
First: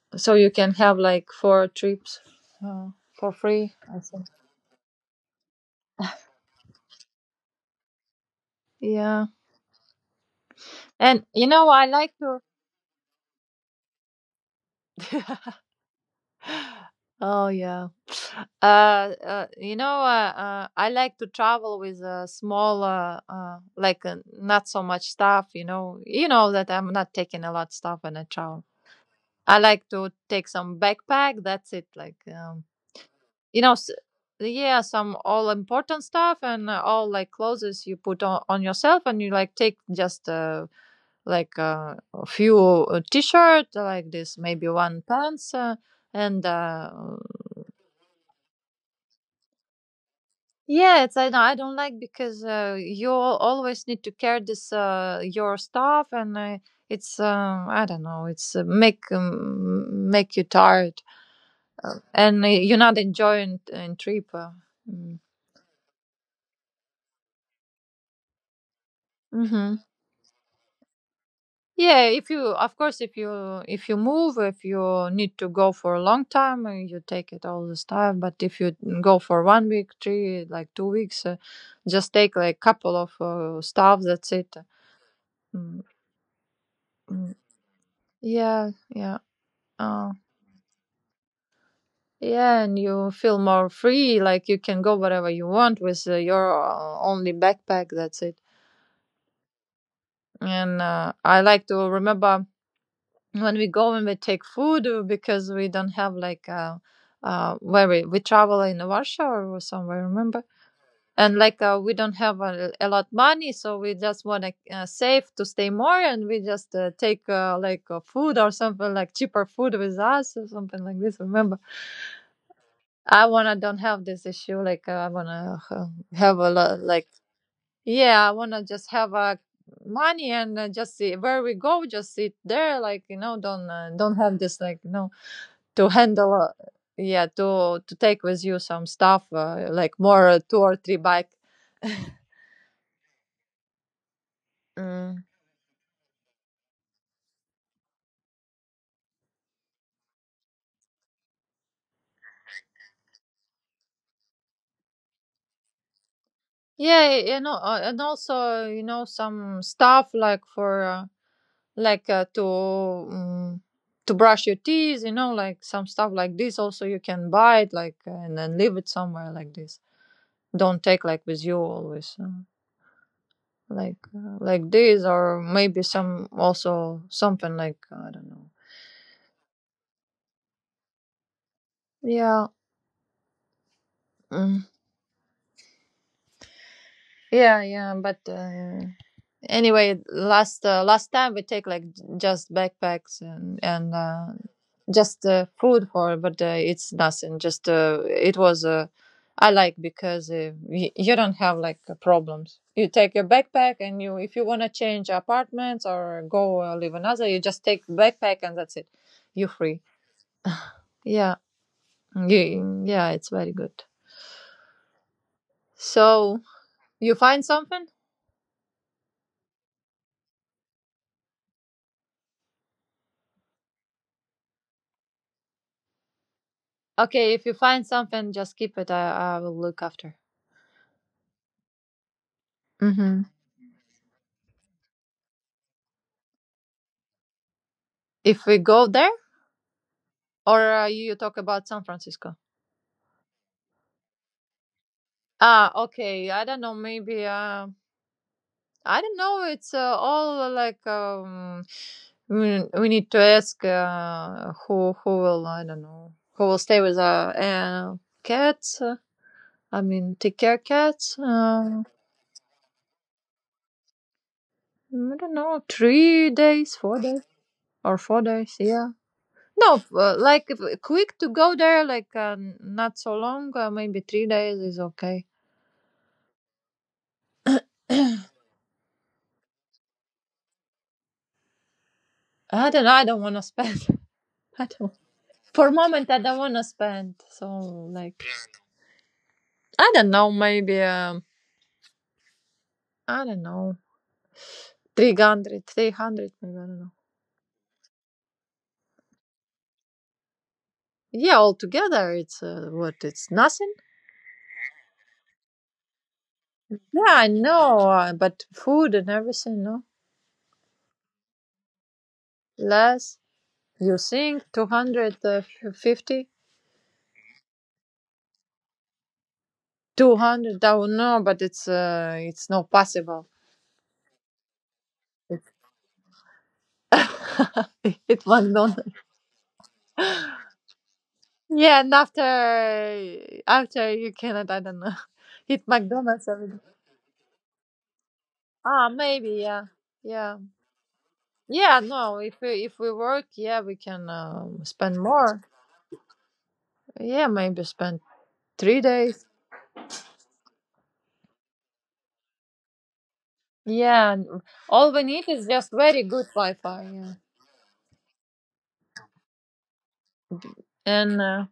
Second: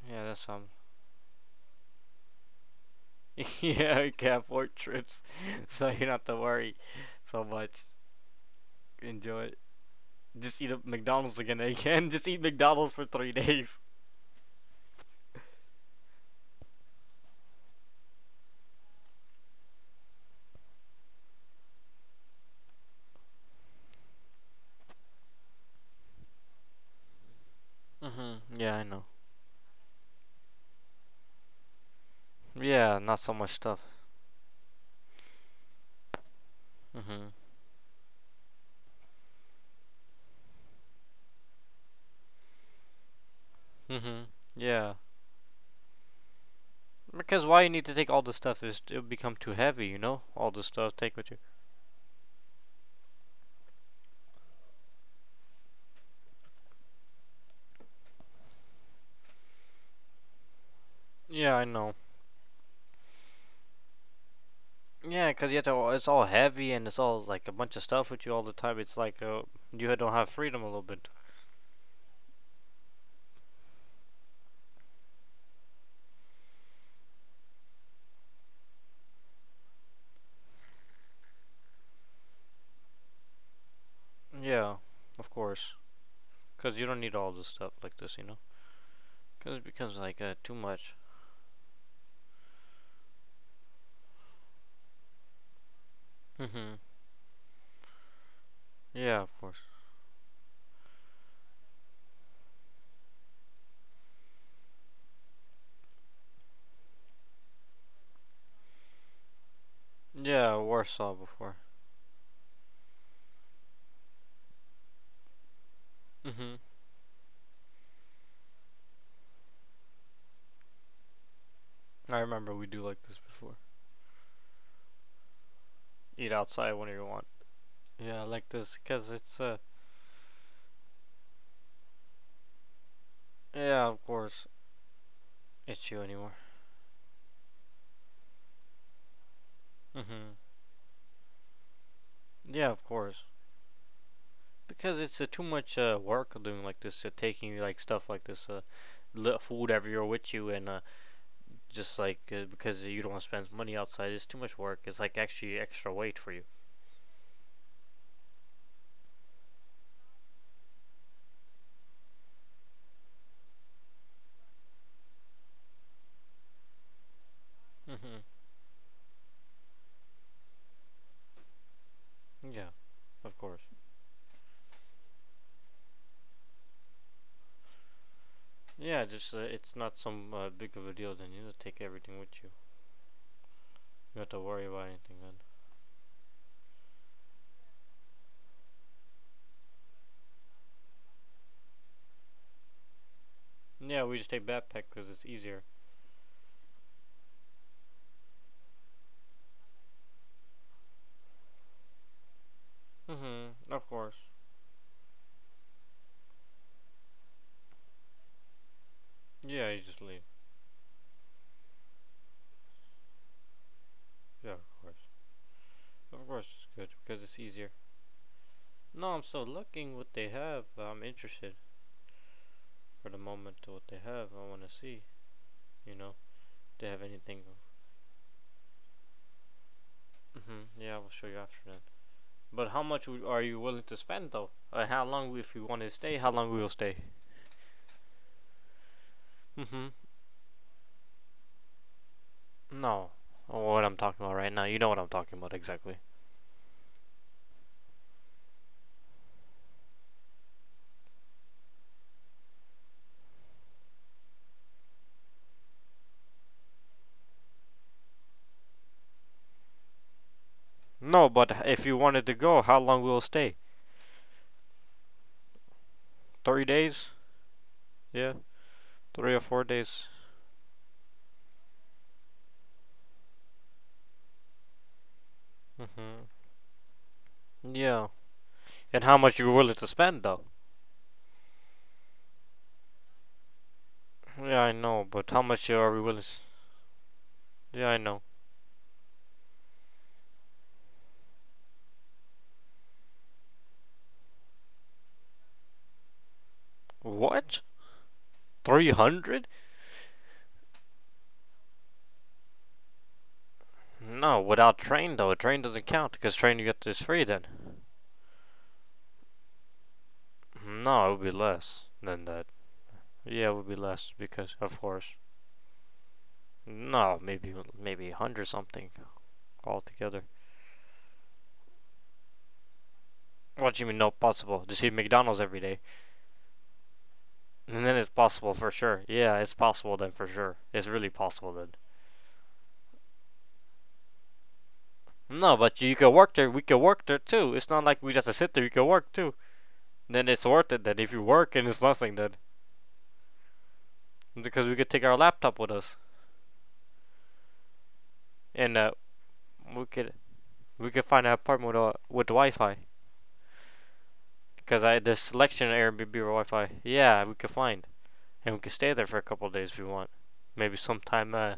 Speaker 1: Yeah,
Speaker 2: So
Speaker 1: that's
Speaker 2: you
Speaker 1: some.
Speaker 2: can have like four trips, uh, for
Speaker 1: *laughs*
Speaker 2: free, I
Speaker 1: Yeah, we
Speaker 2: think.
Speaker 1: can afford trips, *laughs* so you don't have to worry so much.
Speaker 2: Yeah.
Speaker 1: Enjoy it. Just eat up
Speaker 2: And
Speaker 1: McDonald's
Speaker 2: you
Speaker 1: again
Speaker 2: know,
Speaker 1: and
Speaker 2: I
Speaker 1: again. *laughs*
Speaker 2: like
Speaker 1: Just
Speaker 2: to.
Speaker 1: eat McDonald's for three *laughs* days.
Speaker 2: *laughs* oh yeah. Uh, you know, I like to travel with a small, like, not so much stuff. You know that I'm not taking a lot stuff when I
Speaker 1: Mm-hmm.
Speaker 2: travel.
Speaker 1: Yeah, I know.
Speaker 2: I like to take some backpack. That's it. Like,
Speaker 1: Yeah, not so much
Speaker 2: you know
Speaker 1: stuff.
Speaker 2: s- yeah, some all important stuff, and all
Speaker 1: Mm-hmm.
Speaker 2: like clothes you put on yourself, and you like take just, like, a few t-shirt like
Speaker 1: Mm-hmm.
Speaker 2: this, maybe
Speaker 1: Yeah.
Speaker 2: one pants. And
Speaker 1: Because why you need to take all the stuff is it'll become too heavy, you know? All the stuff
Speaker 2: Yeah, it's,
Speaker 1: take
Speaker 2: I
Speaker 1: with you.
Speaker 2: know, I don't like because, you always need to carry this, your stuff, and it's, I don't know, it's make, make you tired,
Speaker 1: Yeah, I know.
Speaker 2: and you're not enjoying trip. Mm.
Speaker 1: Yeah, because you have to. It's all heavy and it's all like a bunch of stuff with you all the time. It's like
Speaker 2: Mhm.
Speaker 1: you don't have freedom a little bit.
Speaker 2: Yeah, if you, of course, if you, if you move, if you need to go for a long time, you take it all this time. But if you go for 1 week, three, like 2 weeks, just take like couple of stuff. That's it.
Speaker 1: Yeah, of course.
Speaker 2: Mm,
Speaker 1: Because you don't need all
Speaker 2: mm.
Speaker 1: this stuff like this, you know?
Speaker 2: Yeah, yeah,
Speaker 1: Because it becomes
Speaker 2: uh,
Speaker 1: like too much.
Speaker 2: yeah, and you feel more free. Like you can go wherever you want with your
Speaker 1: Mm-hmm.
Speaker 2: only backpack. That's it.
Speaker 1: Yeah, of course.
Speaker 2: And I like to remember, when we go and we take food, because we don't have like, uh, where we travel in Warsaw or somewhere, remember,
Speaker 1: Yeah, worse saw
Speaker 2: and
Speaker 1: before.
Speaker 2: like, we don't have a lot money, so we just want to save to stay more, and we
Speaker 1: Hmm.
Speaker 2: just take, like, food or something, like cheaper food with us or something like this, remember.
Speaker 1: I remember we do like this
Speaker 2: I
Speaker 1: before.
Speaker 2: wanna don't have this issue like, I wanna
Speaker 1: Eat
Speaker 2: have a
Speaker 1: outside
Speaker 2: lot
Speaker 1: whenever you
Speaker 2: like,
Speaker 1: want. Yeah, I
Speaker 2: yeah, I
Speaker 1: like
Speaker 2: wanna
Speaker 1: this
Speaker 2: just
Speaker 1: because
Speaker 2: have,
Speaker 1: it's
Speaker 2: money, and just see where we go. Just sit there, like, you know,
Speaker 1: yeah, of
Speaker 2: don't have
Speaker 1: course
Speaker 2: this, like, you know,
Speaker 1: it's
Speaker 2: to
Speaker 1: you anymore.
Speaker 2: handle. Yeah, to take with you some stuff, like more,
Speaker 1: Hmm.
Speaker 2: two or three bike.
Speaker 1: Yeah, of course because it's
Speaker 2: Mm.
Speaker 1: too much work doing like this, taking like stuff like this, food everywhere with you, and just like because you don't want to spend money outside, it's too much work. It's like actually extra weight for you.
Speaker 2: Yeah, you know, and also you know some stuff like for, like, to, to brush your teeth. You know, like some stuff like this. Also, you can buy it like,
Speaker 1: Hmm.
Speaker 2: and then leave it somewhere like this. Don't take like with you always.
Speaker 1: Yeah, of course.
Speaker 2: Like, like this, or maybe some, also something like, I don't know,
Speaker 1: Yeah, just it's not some big of a deal. Then you just take everything with
Speaker 2: yeah.
Speaker 1: you. You don't have to
Speaker 2: mm,
Speaker 1: worry about anything then.
Speaker 2: yeah, yeah, but anyway, last last time we take like, just backpacks, and
Speaker 1: Yeah, we just take backpack because it's
Speaker 2: just
Speaker 1: easier.
Speaker 2: food for, but it's nothing, just it was I like because, you don't have like problems, you take your
Speaker 1: Mm-hmm.
Speaker 2: backpack,
Speaker 1: Of
Speaker 2: and
Speaker 1: course.
Speaker 2: you, if you want to change apartments or go live another, you just take backpack and that's it, you're
Speaker 1: Yeah, you
Speaker 2: free.
Speaker 1: just leave.
Speaker 2: Yeah. Yeah, yeah, it's very good.
Speaker 1: Yeah, of course. Of
Speaker 2: So
Speaker 1: course, it's good
Speaker 2: you
Speaker 1: because it's
Speaker 2: find
Speaker 1: easier.
Speaker 2: something?
Speaker 1: No, I'm still looking what they have. I'm interested for the moment to what they have. I want to see. You know, if they have
Speaker 2: Okay,
Speaker 1: anything.
Speaker 2: if you find something, just keep it. I will look after.
Speaker 1: Mm-hmm. Yeah, I will show you after then. But how much would-
Speaker 2: Hmm.
Speaker 1: are you willing to spend though? Or how long, if you want to stay, how long we will stay?
Speaker 2: If we go there,
Speaker 1: Mm-hmm.
Speaker 2: or, you talk about San Francisco?
Speaker 1: No, oh, what I'm talking about right now. You know what I'm talking about
Speaker 2: Ah,
Speaker 1: exactly.
Speaker 2: okay. I don't know. Maybe. I don't know. It's all like, we need to ask who will, I don't know who will stay with, cats. I mean, take care cats.
Speaker 1: No, but if you wanted to go, how long will stay?
Speaker 2: I don't know, three
Speaker 1: Three
Speaker 2: days, four
Speaker 1: days?
Speaker 2: days. Or four
Speaker 1: Yeah,
Speaker 2: days. Yeah.
Speaker 1: three or four
Speaker 2: No,
Speaker 1: days.
Speaker 2: like, quick to go there, like, not so long. Maybe 3 days is okay.
Speaker 1: Mm-hmm. Yeah.
Speaker 2: *clears throat*
Speaker 1: And how much you're willing to spend, though?
Speaker 2: I don't know. I don't want to spend. *laughs*
Speaker 1: Yeah,
Speaker 2: I
Speaker 1: I
Speaker 2: don't.
Speaker 1: know, but how much
Speaker 2: For a
Speaker 1: are we
Speaker 2: moment,
Speaker 1: willing?
Speaker 2: I
Speaker 1: To...
Speaker 2: don't want to spend. So,
Speaker 1: Yeah, I know.
Speaker 2: like, I don't know. Maybe, I don't know. 300, 300, maybe. I don't know.
Speaker 1: What? 300?
Speaker 2: Yeah, altogether, it's what? It's nothing.
Speaker 1: No, without train though. A train doesn't count because train you get is
Speaker 2: Yeah,
Speaker 1: free
Speaker 2: I
Speaker 1: then.
Speaker 2: know. But food and everything, no
Speaker 1: No, it would be less than that.
Speaker 2: less.
Speaker 1: Yeah, it would be
Speaker 2: You
Speaker 1: less
Speaker 2: think
Speaker 1: because
Speaker 2: two
Speaker 1: of course.
Speaker 2: hundred fifty?
Speaker 1: No, maybe maybe 100 something altogether.
Speaker 2: 200, I don't know, but it's not possible.
Speaker 1: What do you mean no possible? Just eat McDonald's
Speaker 2: It
Speaker 1: every day. And
Speaker 2: *laughs*
Speaker 1: then it's
Speaker 2: it
Speaker 1: possible for
Speaker 2: McDonald's.
Speaker 1: sure. Yeah, it's possible then for sure. It's really possible then.
Speaker 2: Yeah, and after, after you cannot, I don't know, *laughs*
Speaker 1: No,
Speaker 2: hit
Speaker 1: but you can
Speaker 2: McDonald's
Speaker 1: work there.
Speaker 2: every day.
Speaker 1: We can work there too. It's not like we just have to sit there. You can
Speaker 2: Ah,
Speaker 1: work too.
Speaker 2: maybe, yeah,
Speaker 1: Then
Speaker 2: yeah,
Speaker 1: it's worth it. Then if you work and it's
Speaker 2: yeah.
Speaker 1: nothing,
Speaker 2: No,
Speaker 1: then
Speaker 2: if we work, yeah, we can,
Speaker 1: because we could take
Speaker 2: spend
Speaker 1: our
Speaker 2: more.
Speaker 1: laptop with us
Speaker 2: Yeah, maybe spend
Speaker 1: and
Speaker 2: three days.
Speaker 1: we could we could find an apartment with Wi-Fi.
Speaker 2: Yeah, and
Speaker 1: Cause
Speaker 2: all
Speaker 1: I
Speaker 2: we
Speaker 1: the
Speaker 2: need is
Speaker 1: selection at
Speaker 2: just very
Speaker 1: Airbnb or
Speaker 2: good
Speaker 1: Wi-Fi.
Speaker 2: Wi-Fi. Yeah,
Speaker 1: Yeah, we could find and we could stay there for a couple of days if we want. Maybe
Speaker 2: and
Speaker 1: sometime
Speaker 2: uh,
Speaker 1: uh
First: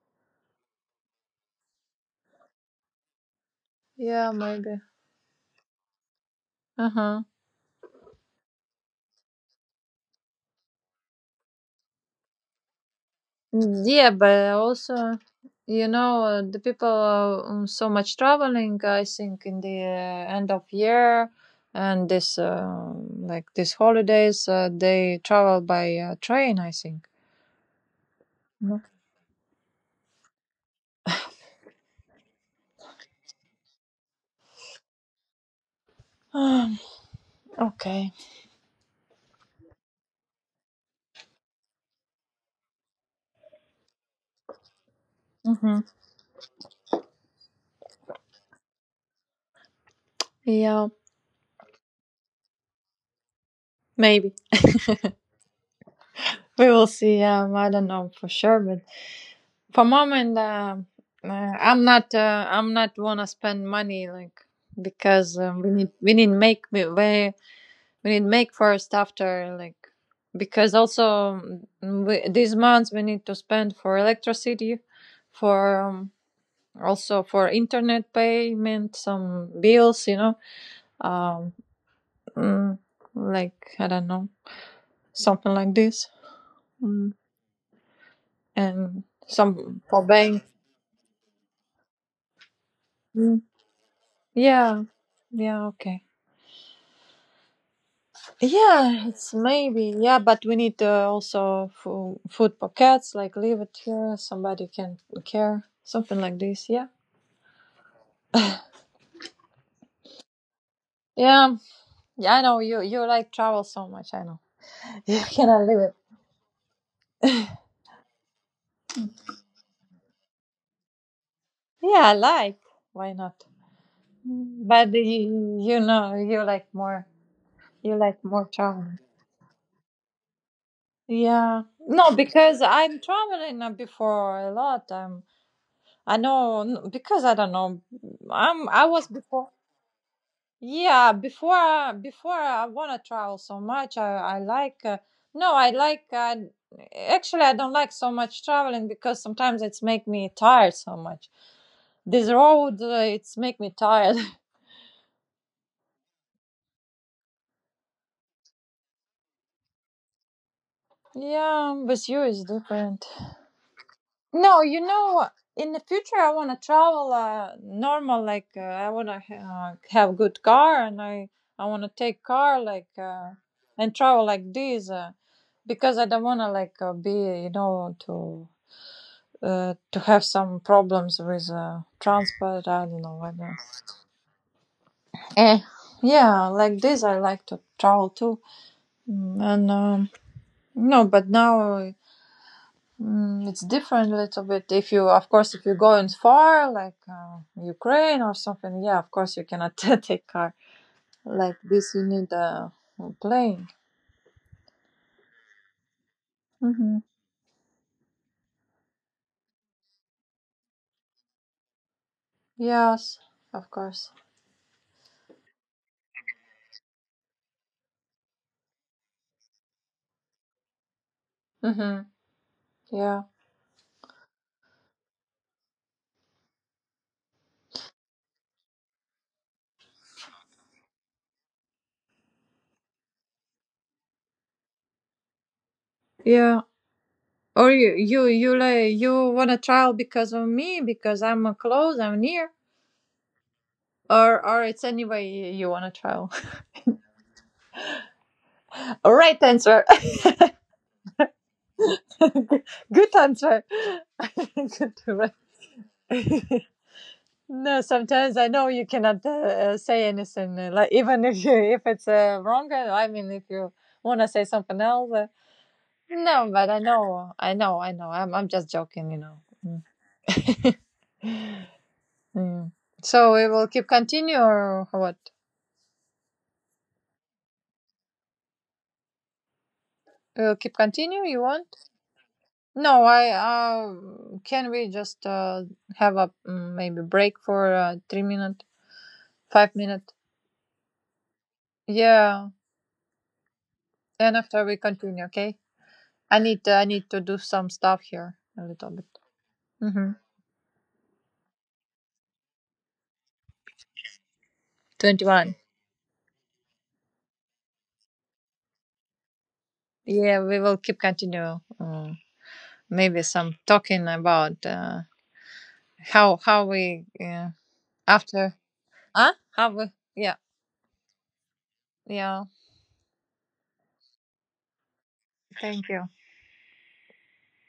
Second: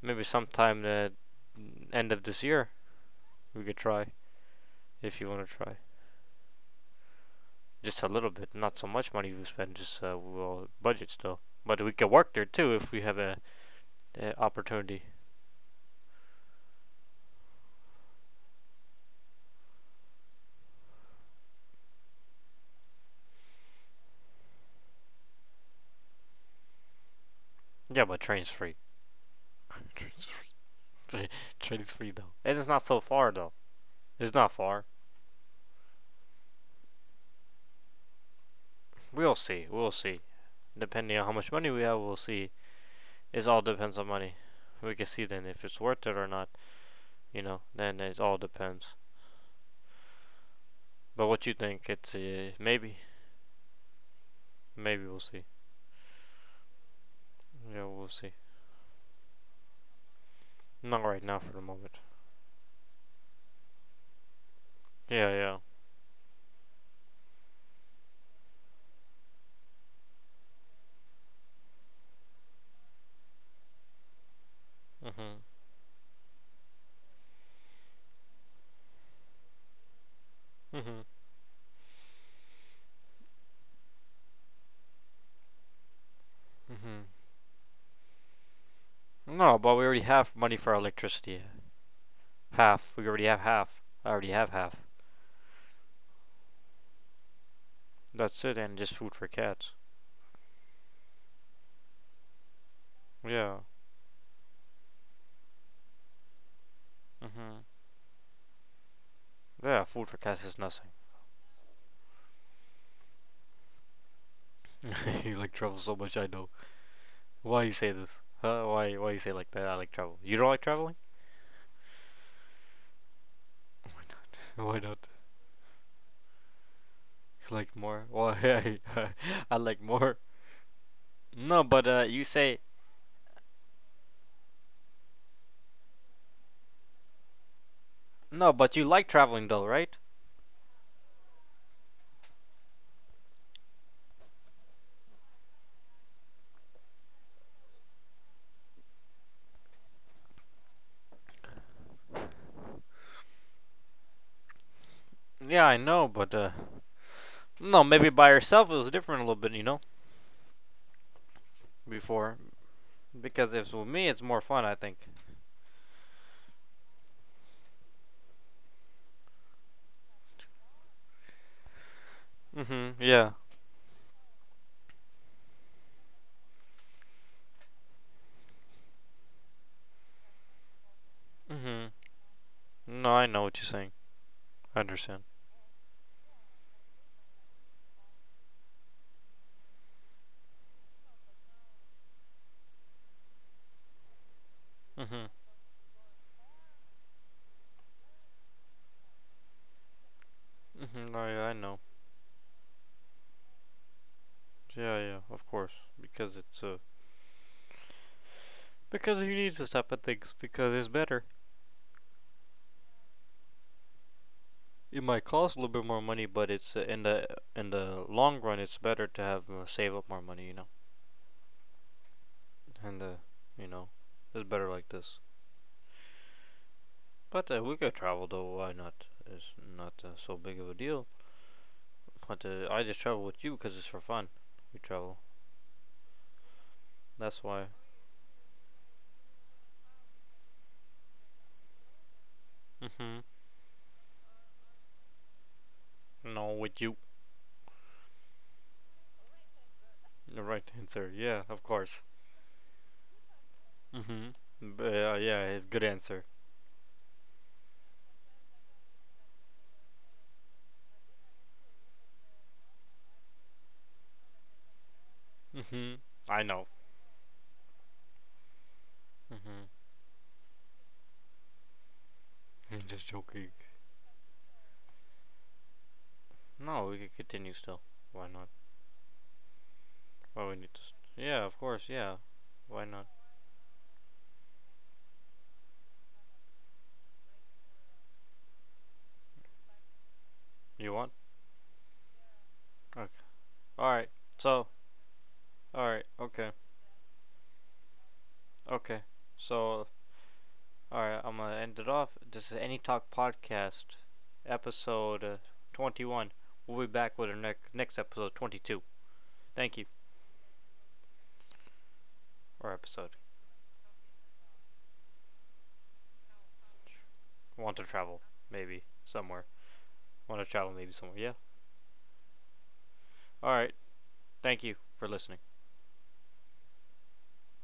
Speaker 1: maybe sometime the end of this year we could try
Speaker 2: yeah, maybe.
Speaker 1: if you want to try
Speaker 2: Uh huh.
Speaker 1: just a little bit, not so much money we spend, just we'll budget still. But we could work there too if we have
Speaker 2: Yeah,
Speaker 1: a
Speaker 2: but also,
Speaker 1: opportunity.
Speaker 2: you know, the people are so much traveling. I think in the end of year and this like these holidays, they travel by train. I think.
Speaker 1: Yeah, but train's free.
Speaker 2: Mhm.
Speaker 1: *laughs* Train's free. *laughs* Trading's free though, and it's not so far though. It's not far.
Speaker 2: Um, *gasps* okay.
Speaker 1: We'll see. We'll see. Depending on how much money we have, we'll see. It all depends on money. We can see then if
Speaker 2: Hmm.
Speaker 1: it's worth it or not. You know, then it all depends.
Speaker 2: Yeah,
Speaker 1: But what you think? It's maybe,
Speaker 2: maybe
Speaker 1: maybe we'll see.
Speaker 2: *laughs* we will see. I don't
Speaker 1: Yeah,
Speaker 2: know
Speaker 1: we'll
Speaker 2: for
Speaker 1: see.
Speaker 2: sure, but for moment,
Speaker 1: Not right now for the
Speaker 2: I'm
Speaker 1: moment.
Speaker 2: not. I'm not wanna spend money like
Speaker 1: Yeah,
Speaker 2: because
Speaker 1: yeah.
Speaker 2: we need make first after like because also, we, these months we need to spend for electricity,
Speaker 1: Mhm.
Speaker 2: for also for internet payment, some bills, you know.
Speaker 1: Mhm.
Speaker 2: um mm, like, I don't know, something like this.
Speaker 1: Mhm.
Speaker 2: mm. And
Speaker 1: No, but
Speaker 2: some
Speaker 1: we already
Speaker 2: for
Speaker 1: have
Speaker 2: bank.
Speaker 1: money for our electricity. Half. We already
Speaker 2: mm.
Speaker 1: have half. I already have half.
Speaker 2: Yeah. Yeah, okay.
Speaker 1: That's it, and just
Speaker 2: Yeah,
Speaker 1: food for
Speaker 2: it's
Speaker 1: cats.
Speaker 2: maybe. Yeah, but we need also food pockets, like leave
Speaker 1: Yeah.
Speaker 2: it here, somebody can care, something like this. Yeah.
Speaker 1: Mhm. Yeah, food for cats is nothing.
Speaker 2: Yeah. Yeah, I know you like travel so much, I know. *laughs* You
Speaker 1: *laughs* You like
Speaker 2: cannot leave
Speaker 1: travel
Speaker 2: it.
Speaker 1: so much, I know. Why you say this? Huh? Why you say like that? I like travel. You don't like traveling?
Speaker 2: Yeah, I like. Why not?
Speaker 1: Why not?
Speaker 2: Mm,
Speaker 1: *laughs* Why
Speaker 2: but
Speaker 1: not?
Speaker 2: you know, you like more,
Speaker 1: You like
Speaker 2: you
Speaker 1: more?
Speaker 2: like more
Speaker 1: Why? *laughs*
Speaker 2: traveling.
Speaker 1: I I like more.
Speaker 2: Yeah.
Speaker 1: No, but
Speaker 2: No,
Speaker 1: you say
Speaker 2: because I'm traveling before a lot. I'm I know n- Because I don't know.
Speaker 1: no, but
Speaker 2: I
Speaker 1: you
Speaker 2: was
Speaker 1: like
Speaker 2: before.
Speaker 1: traveling though, right?
Speaker 2: Yeah, before I want to travel so much. I like no, I like, actually I don't like so much traveling because sometimes it's make me tired so much. This road, it's make me tired.
Speaker 1: Yeah, I know, but no, maybe by yourself it was different a little bit, you know,
Speaker 2: *laughs* yeah, with you
Speaker 1: before
Speaker 2: is different.
Speaker 1: because if it's with me, it's more
Speaker 2: No,
Speaker 1: fun, I
Speaker 2: you
Speaker 1: think.
Speaker 2: know, in the future I want to travel, normal. Like, I want to have good car, and I want to take car like,
Speaker 1: Mhm. Yeah.
Speaker 2: and travel like this, because I don't want to like, be, you know, to have some problems with
Speaker 1: Mhm.
Speaker 2: transport. I don't
Speaker 1: No,
Speaker 2: know
Speaker 1: I know
Speaker 2: whether.
Speaker 1: what you're saying. I understand.
Speaker 2: Eh. Yeah, like this I like to travel too. Mm, and No, but now. Mm, it's different a little bit. If you, of
Speaker 1: Mhm.
Speaker 2: course, if you're going far, like, Ukraine or something, yeah, of course you cannot *laughs* take car
Speaker 1: Mhm. No, yeah, I
Speaker 2: like
Speaker 1: know.
Speaker 2: this. You need a plane.
Speaker 1: Yeah, yeah, of course, because it's
Speaker 2: Hmm.
Speaker 1: because you need to stop at things because it's better.
Speaker 2: Yes, of course.
Speaker 1: It might cost a little bit more money, but it's in the long run, it's better to have save up more money, you know.
Speaker 2: Hmm.
Speaker 1: And
Speaker 2: Yeah,
Speaker 1: you know, it's better like this. But we could travel though. Why not? It's not so big of a deal. But I just travel with you because it's for fun. We travel.
Speaker 2: yeah.
Speaker 1: That's why.
Speaker 2: Or you, like, you want to trial because of me because I'm close, I'm near,
Speaker 1: Mhm.
Speaker 2: or it's anyway you want to trial.
Speaker 1: No,
Speaker 2: *laughs*
Speaker 1: with you.
Speaker 2: Right answer.
Speaker 1: The right answer. Yeah, of course.
Speaker 2: *laughs* Good answer.
Speaker 1: Mhm.
Speaker 2: *laughs* Good,
Speaker 1: Yeah, it's good answer.
Speaker 2: right. *laughs* No, sometimes I know you cannot say anything, like, even *laughs* if if it's wrong, I mean, if you want to say something else,
Speaker 1: Mhm. I
Speaker 2: no.
Speaker 1: know.
Speaker 2: But I know, I know, I know. I'm just joking, you know.
Speaker 1: Mhm.
Speaker 2: Mm. Mm.
Speaker 1: *laughs* I'm just
Speaker 2: So we
Speaker 1: joking.
Speaker 2: will keep continue or what?
Speaker 1: No, we could continue still. Why not? Why
Speaker 2: We'll
Speaker 1: we
Speaker 2: keep
Speaker 1: need to? S
Speaker 2: continue. You
Speaker 1: yeah, of
Speaker 2: want?
Speaker 1: course. Yeah, why
Speaker 2: No,
Speaker 1: not?
Speaker 2: I. Can we just have a, maybe break for 3 minute, 5 minute?
Speaker 1: You want?
Speaker 2: Yeah,
Speaker 1: Okay. All right.
Speaker 2: and after
Speaker 1: So,
Speaker 2: we continue, okay?
Speaker 1: all right. Okay.
Speaker 2: I need to do some stuff here a little
Speaker 1: Okay.
Speaker 2: bit.
Speaker 1: So,
Speaker 2: Mm-hmm.
Speaker 1: all right. I'm gonna end it off. This is Any Talk podcast, episode
Speaker 2: 21.
Speaker 1: 21. We'll be back with our next episode 22. Thank you.
Speaker 2: Yeah, we will keep continue.
Speaker 1: Or episode.
Speaker 2: Maybe some talking about how we,
Speaker 1: Want to travel?
Speaker 2: after.
Speaker 1: Maybe
Speaker 2: Huh?
Speaker 1: somewhere.
Speaker 2: How we? Yeah.
Speaker 1: Want to travel? Maybe somewhere. Yeah.
Speaker 2: Yeah.
Speaker 1: All right. Thank you for listening.
Speaker 2: Thank you.